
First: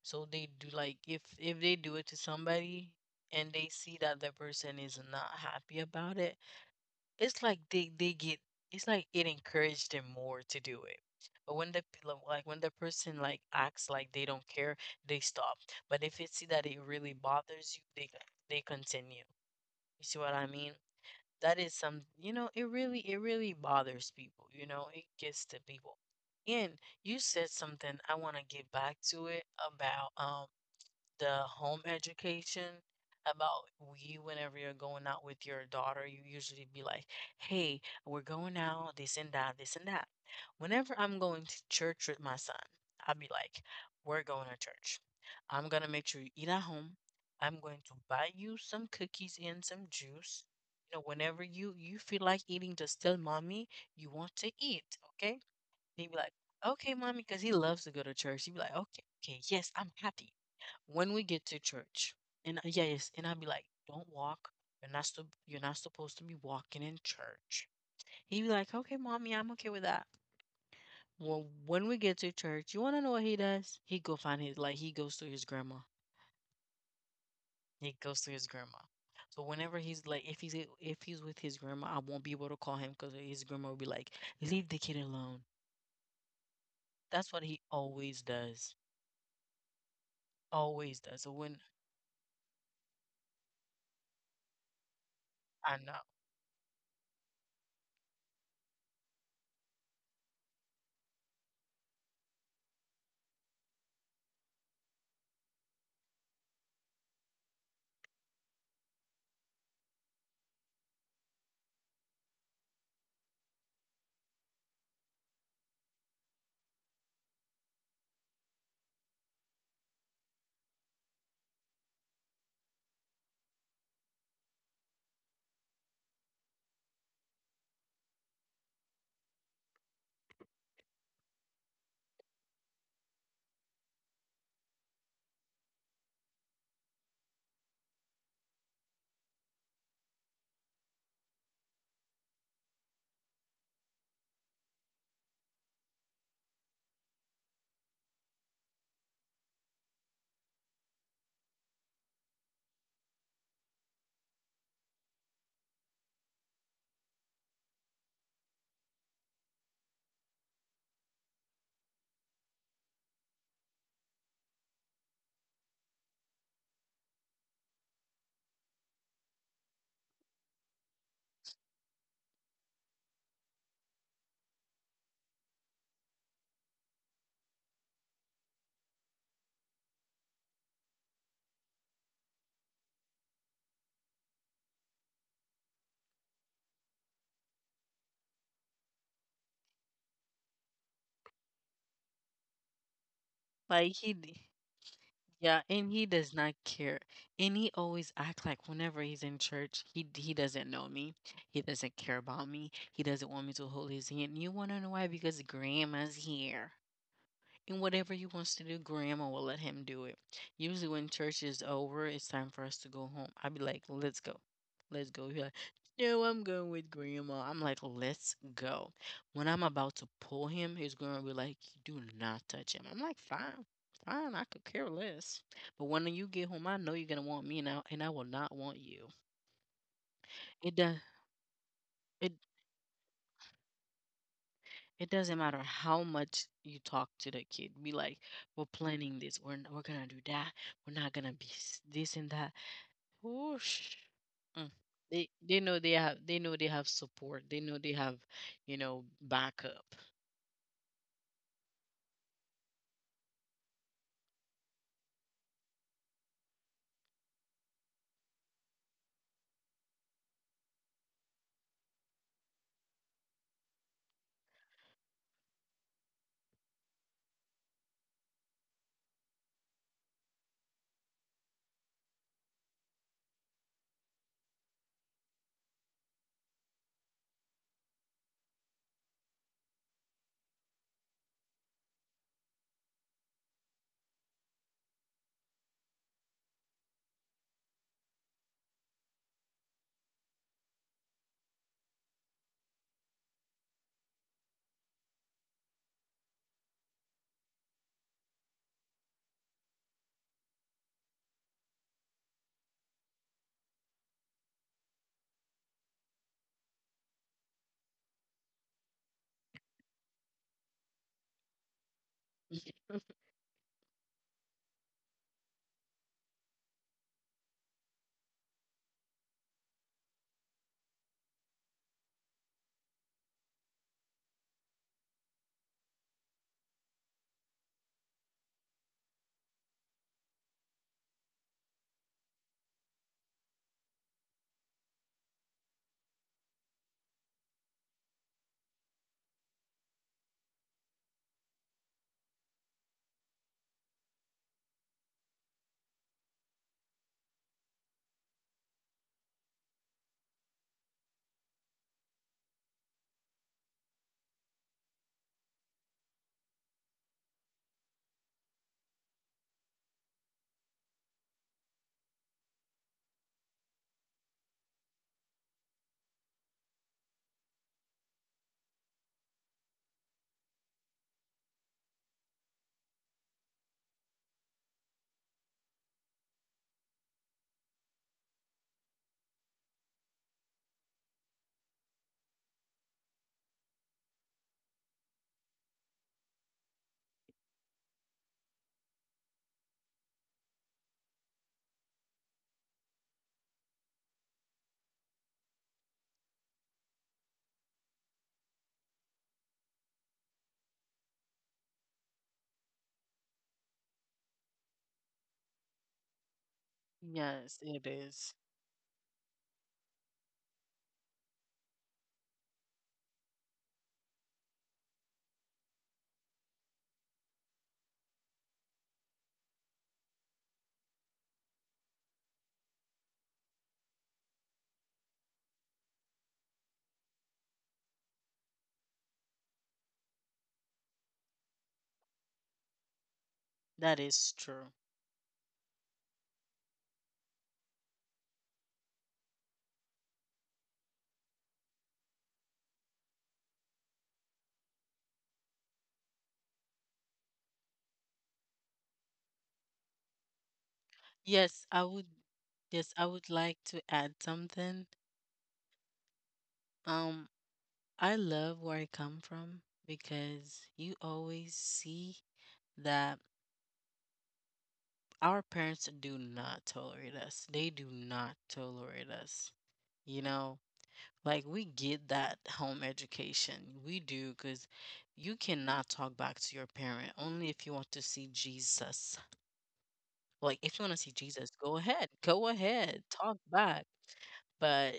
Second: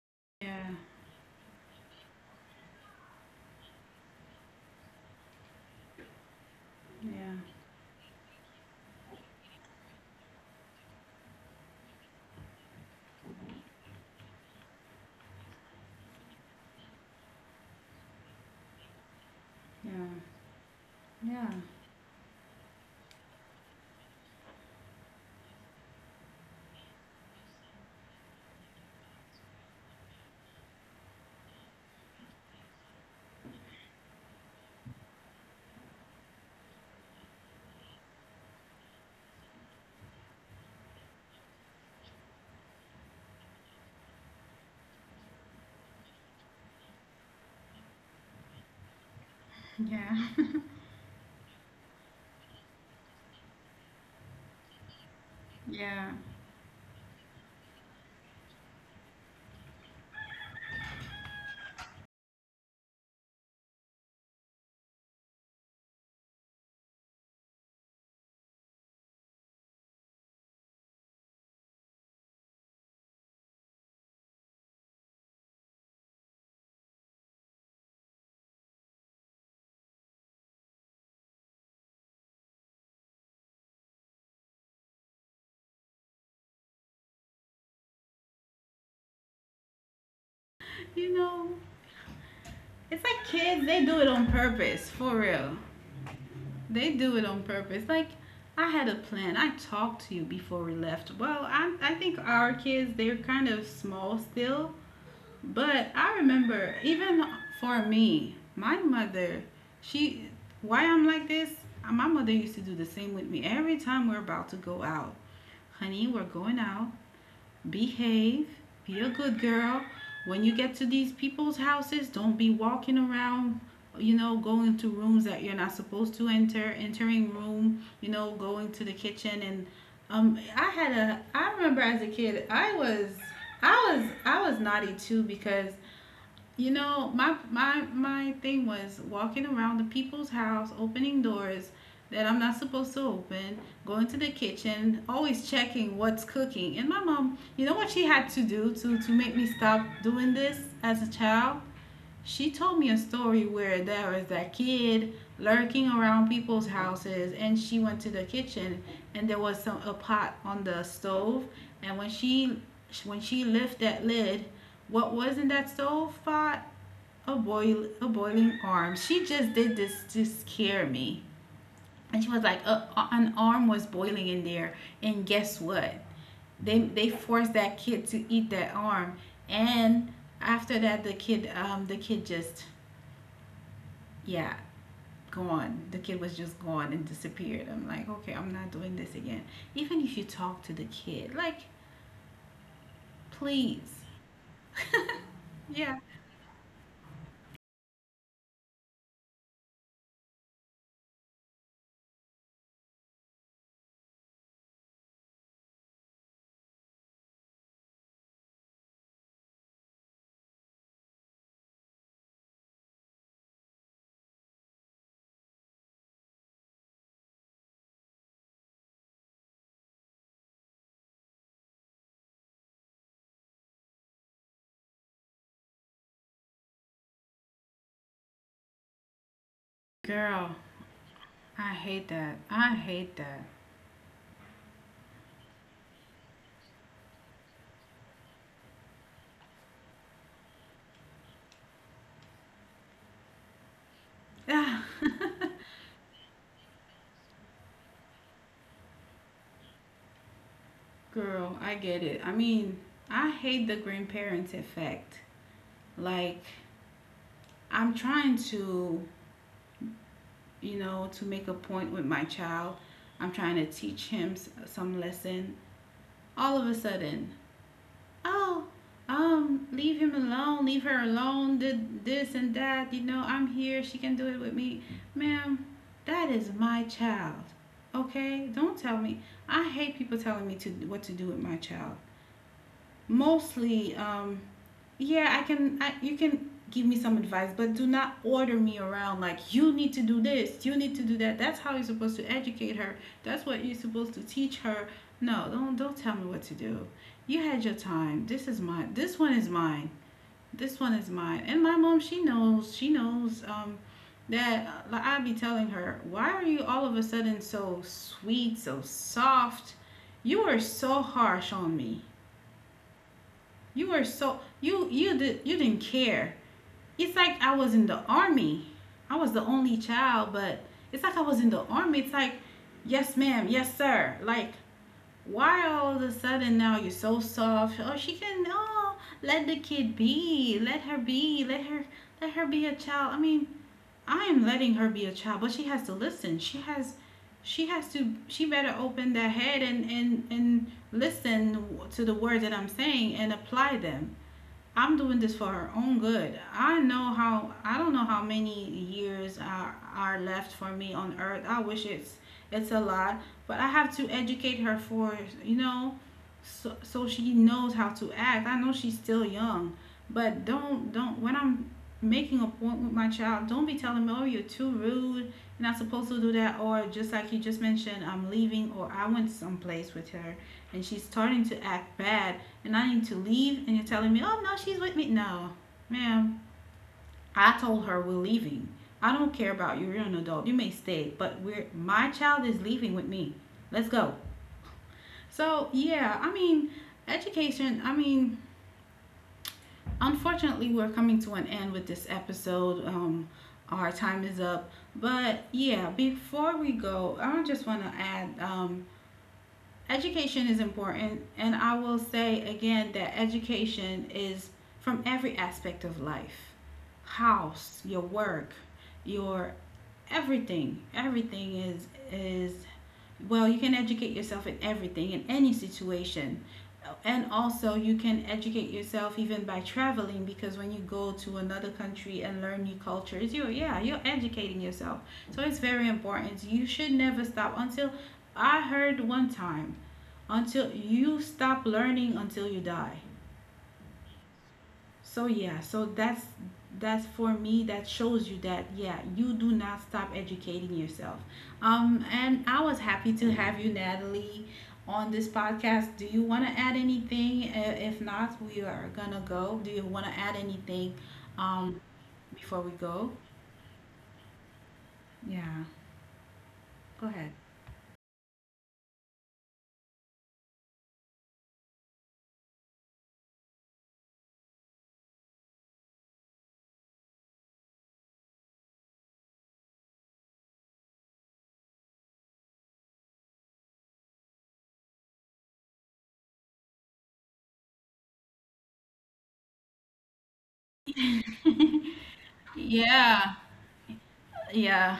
B: so they do,
A: yeah.
B: like, if if they do it to somebody, and they see that the person is not happy about it,
A: Yeah.
B: it's like they they get it's like it encouraged them more to do it. But when the p- lo- like when the person, like, acts like they don't care, they stop. But if it see that it really bothers you, they they continue. You see
A: Yeah.
B: what I mean?
A: Yeah.
B: That is some, you know it really it really bothers people, you know it gets to people. And you said something I want to get back to, it about um the home education, about you, whenever you're going out with your daughter, you usually be like, hey, we're going out, this and that, this and that. Whenever I'm going to church with my son, I'll be like, we're going to church, I'm going to make sure you eat at home, I'm going to buy you some cookies and some
A: Yeah.
B: juice. You know whenever you you feel like eating, just tell mommy you want to eat. Okay.
A: Yeah.
B: He'd be like, okay, mommy, because he loves to go to church. He'd be like, okay, okay, yes, I'm happy. When we get to church, and I- yeah, yes, and I'd be like, don't walk. You're not sup- you're not supposed to be walking in church. He'd be like, okay, mommy, I'm okay with that. Well, when we get to church, you wanna know what he does? He go find his like he goes to his grandma. He goes to his grandma. So whenever he's like, if he's i- if he's with his grandma, I won't be able to call him because his grandma will be like, leave the kid alone. That's what he always does. Always
A: You
B: does
A: know.
B: win.
A: It's like kids, they do it on purpose, for real.
B: I know.
A: They do it on purpose. Like, I had a plan. I talked to you before we left. Well, I, I think our kids, they're kind of small still. But I remember, even for me, my mother, she, why I'm like this, my mother used to do the same with me. Every time we're about to go out, honey, we're going out, behave, be a good girl. When you get to these people's houses, don't be walking around, you know, going to rooms that you're not supposed to enter, entering room, you know, going to the kitchen and, um I had a, I remember as a kid I was, I was I was naughty too, because you know, my my my thing was walking around the people's house, opening doors that I'm not supposed to open, going to the kitchen, always checking what's cooking. And my mom, you know what she had to do to to make me stop doing this as a child? She told me a story where there was that kid lurking around people's houses, and she went to the kitchen, and there was some a pot on the stove, and when she, when she lifted that lid, what was in that stove pot? A boil a boiling arm. She just did this to scare me. And she was like, "Uh, a, an arm was boiling in there, and guess what? They they forced that kid to eat that arm, and after that, the kid, um the kid just, yeah, gone. The kid was just gone and disappeared." I'm like, okay, I'm not doing this again. Even if you talk to the kid, like,
B: Like
A: please,
B: he, d- yeah, and
A: yeah,
B: he does not care, and he always act like whenever he's in church, he d- he doesn't know me, he doesn't care about me, he doesn't want me to hold his hand. You wanna know why? Because grandma's here. And whatever he wants to do, grandma will let him do it. Usually, when church is over, it's time for us to go home. I would be like, let's go. Let's go. He's like, no, I'm going with grandma. I'm like, let's go. When I'm about to pull him, his grandma will be like, do not touch him. I'm like, fine, fine. I could care less. But when you get home, I know you're going to want me now, and I will not want you.
A: girl,
B: It does.
A: I hate
B: It.
A: that. I hate
B: It doesn't matter how much you talk to the kid. Be like, we're planning this. We're n- we're gonna do that. We're not gonna be, s- this and that. Whoosh. Mm.
A: that.
B: They they know they have they know they have support. They know they have, you know, backup.
A: Girl, I get it. I mean, I hate the grandparents effect. Like, I'm trying to, you know, to make a point with my child. I'm trying to teach him s- some lesson. All of a sudden, oh, um, leave him alone, leave her alone, did this and that. You know, I'm here. She can do it with me. Ma'am, that is my child. Okay? Don't tell me. I hate people telling me to what to do with my child. Mostly um yeah, i can I, you can give me some advice, but do not order me around, like, you need to do this, you need to do that. That's how you're supposed to educate her, that's what you're supposed to teach her. No, don't don't tell me what to do. You had your time. This is mine. This one is mine. This one is mine. And my mom, she knows. She knows um that uh, Like, I'd be telling her, why are you all of a sudden so sweet, so soft? You were so harsh on me. You were so you you did you didn't care. It's like I was in the army. I was the only child, but it's like I was in the army. It's like, yes, ma'am, yes, sir. Like, why all of a sudden now you're so soft? Oh, she can. Oh, let the kid be. Let her be. Let her let her be a child. I mean, I am letting her be a child, but she has to listen. She has she has to she better open that head and and and listen to the words that I'm saying and apply them. I'm doing this for her own good. I know how I don't know how many years are are left for me on earth. I wish it's it's a lot, but I have to educate her for, you know, so, so she knows how to act. I know she's still young, but don't don't when I'm making a point with my child, don't be telling me, "Oh, you're too rude. You're not supposed to do that." Or just like you just mentioned, I'm leaving or I went someplace with her and she's starting to act bad and I need to leave, and you're telling me, oh, no, she's with me. No, ma'am, I told her we're leaving. I don't care about you. You're an adult. You may stay, but we're my child is leaving with me. Let's go. So, yeah, I mean, education, I mean, unfortunately, we're coming to an end with this episode. Um, our time is up. But yeah, before we go, I just want to add, um, education is important, and I will say again that education is from every aspect of life.
B: Yes,
A: House,
B: it
A: your
B: is.
A: work, your everything. Everything is is well, you can educate yourself in everything, in any situation. And also, you can educate yourself even by traveling, because when you go to another country and learn new cultures, you, yeah, you're educating yourself. So it's very important. You should never stop until, I heard one time, until you stop learning until you die.
B: That is true.
A: So yeah, so that's that's for me, that shows you that, yeah, you do not stop educating yourself. Um and I was happy to have you, Natalie, on this podcast. Do you want to add anything? Uh, if not, we are gonna go. Do you want to add anything?
B: Yes,
A: um
B: I would.
A: Before we
B: Yes, I
A: go,
B: would like to add something.
A: yeah, go ahead.
B: Um, I love where I come from, because you always see that our parents do not tolerate us. They do not tolerate us. You know, like, we get that home education. We do, because you cannot talk back to your parent only if you want to see Jesus. Like, if you want to see Jesus, go ahead, go ahead,
A: Yeah,
B: talk back. But
A: yeah,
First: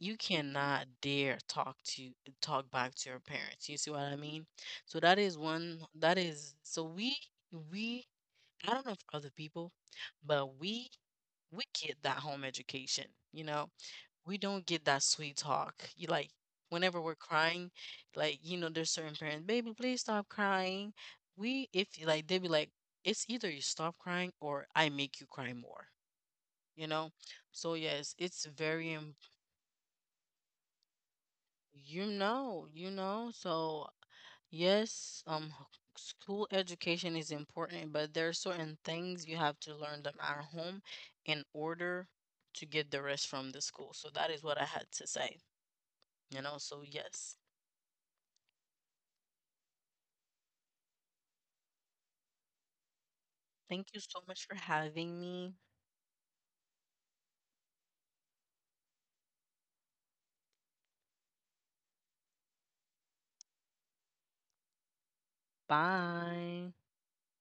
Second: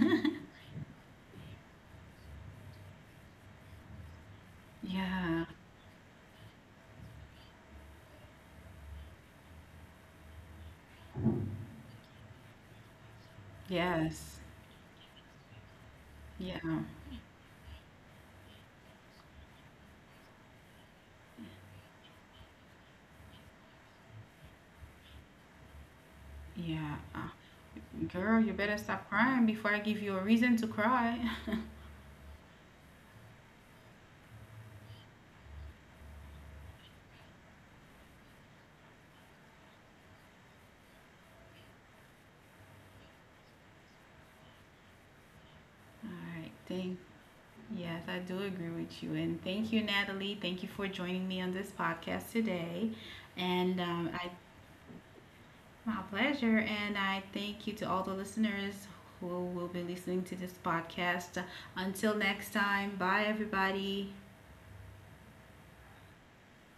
B: you cannot dare talk to talk back to your parents. You see what I mean? So that is
A: yeah,
B: one. That is, so we we I don't know if other people, but we we get that home education, you know.
A: yes,
B: We don't get that sweet talk. You, like,
A: yeah,
B: whenever we're crying, like, you know, there's certain parents, baby, please stop crying. We if, like, they be like, it's either you stop crying or I make you cry more, you
A: yeah.
B: know. So, yes,
A: Girl,
B: it's
A: you better
B: very
A: stop
B: im-.
A: crying before I give you a reason to cry.
B: you know, you know. So, yes, um, h- school education is important, but there are certain things you have to learn them at home in order to get the rest from the school. So that is what I had to say,
A: All
B: you
A: right,
B: know. So,
A: thank.
B: yes,
A: Yes, I do agree with you. And thank you, Natalie. Thank you for joining me on this podcast today. And
B: thank you
A: um,
B: so
A: I,
B: much for having me.
A: my pleasure. And I thank you to all the listeners who will be listening to this podcast. Until next time, bye, everybody.
B: Bye.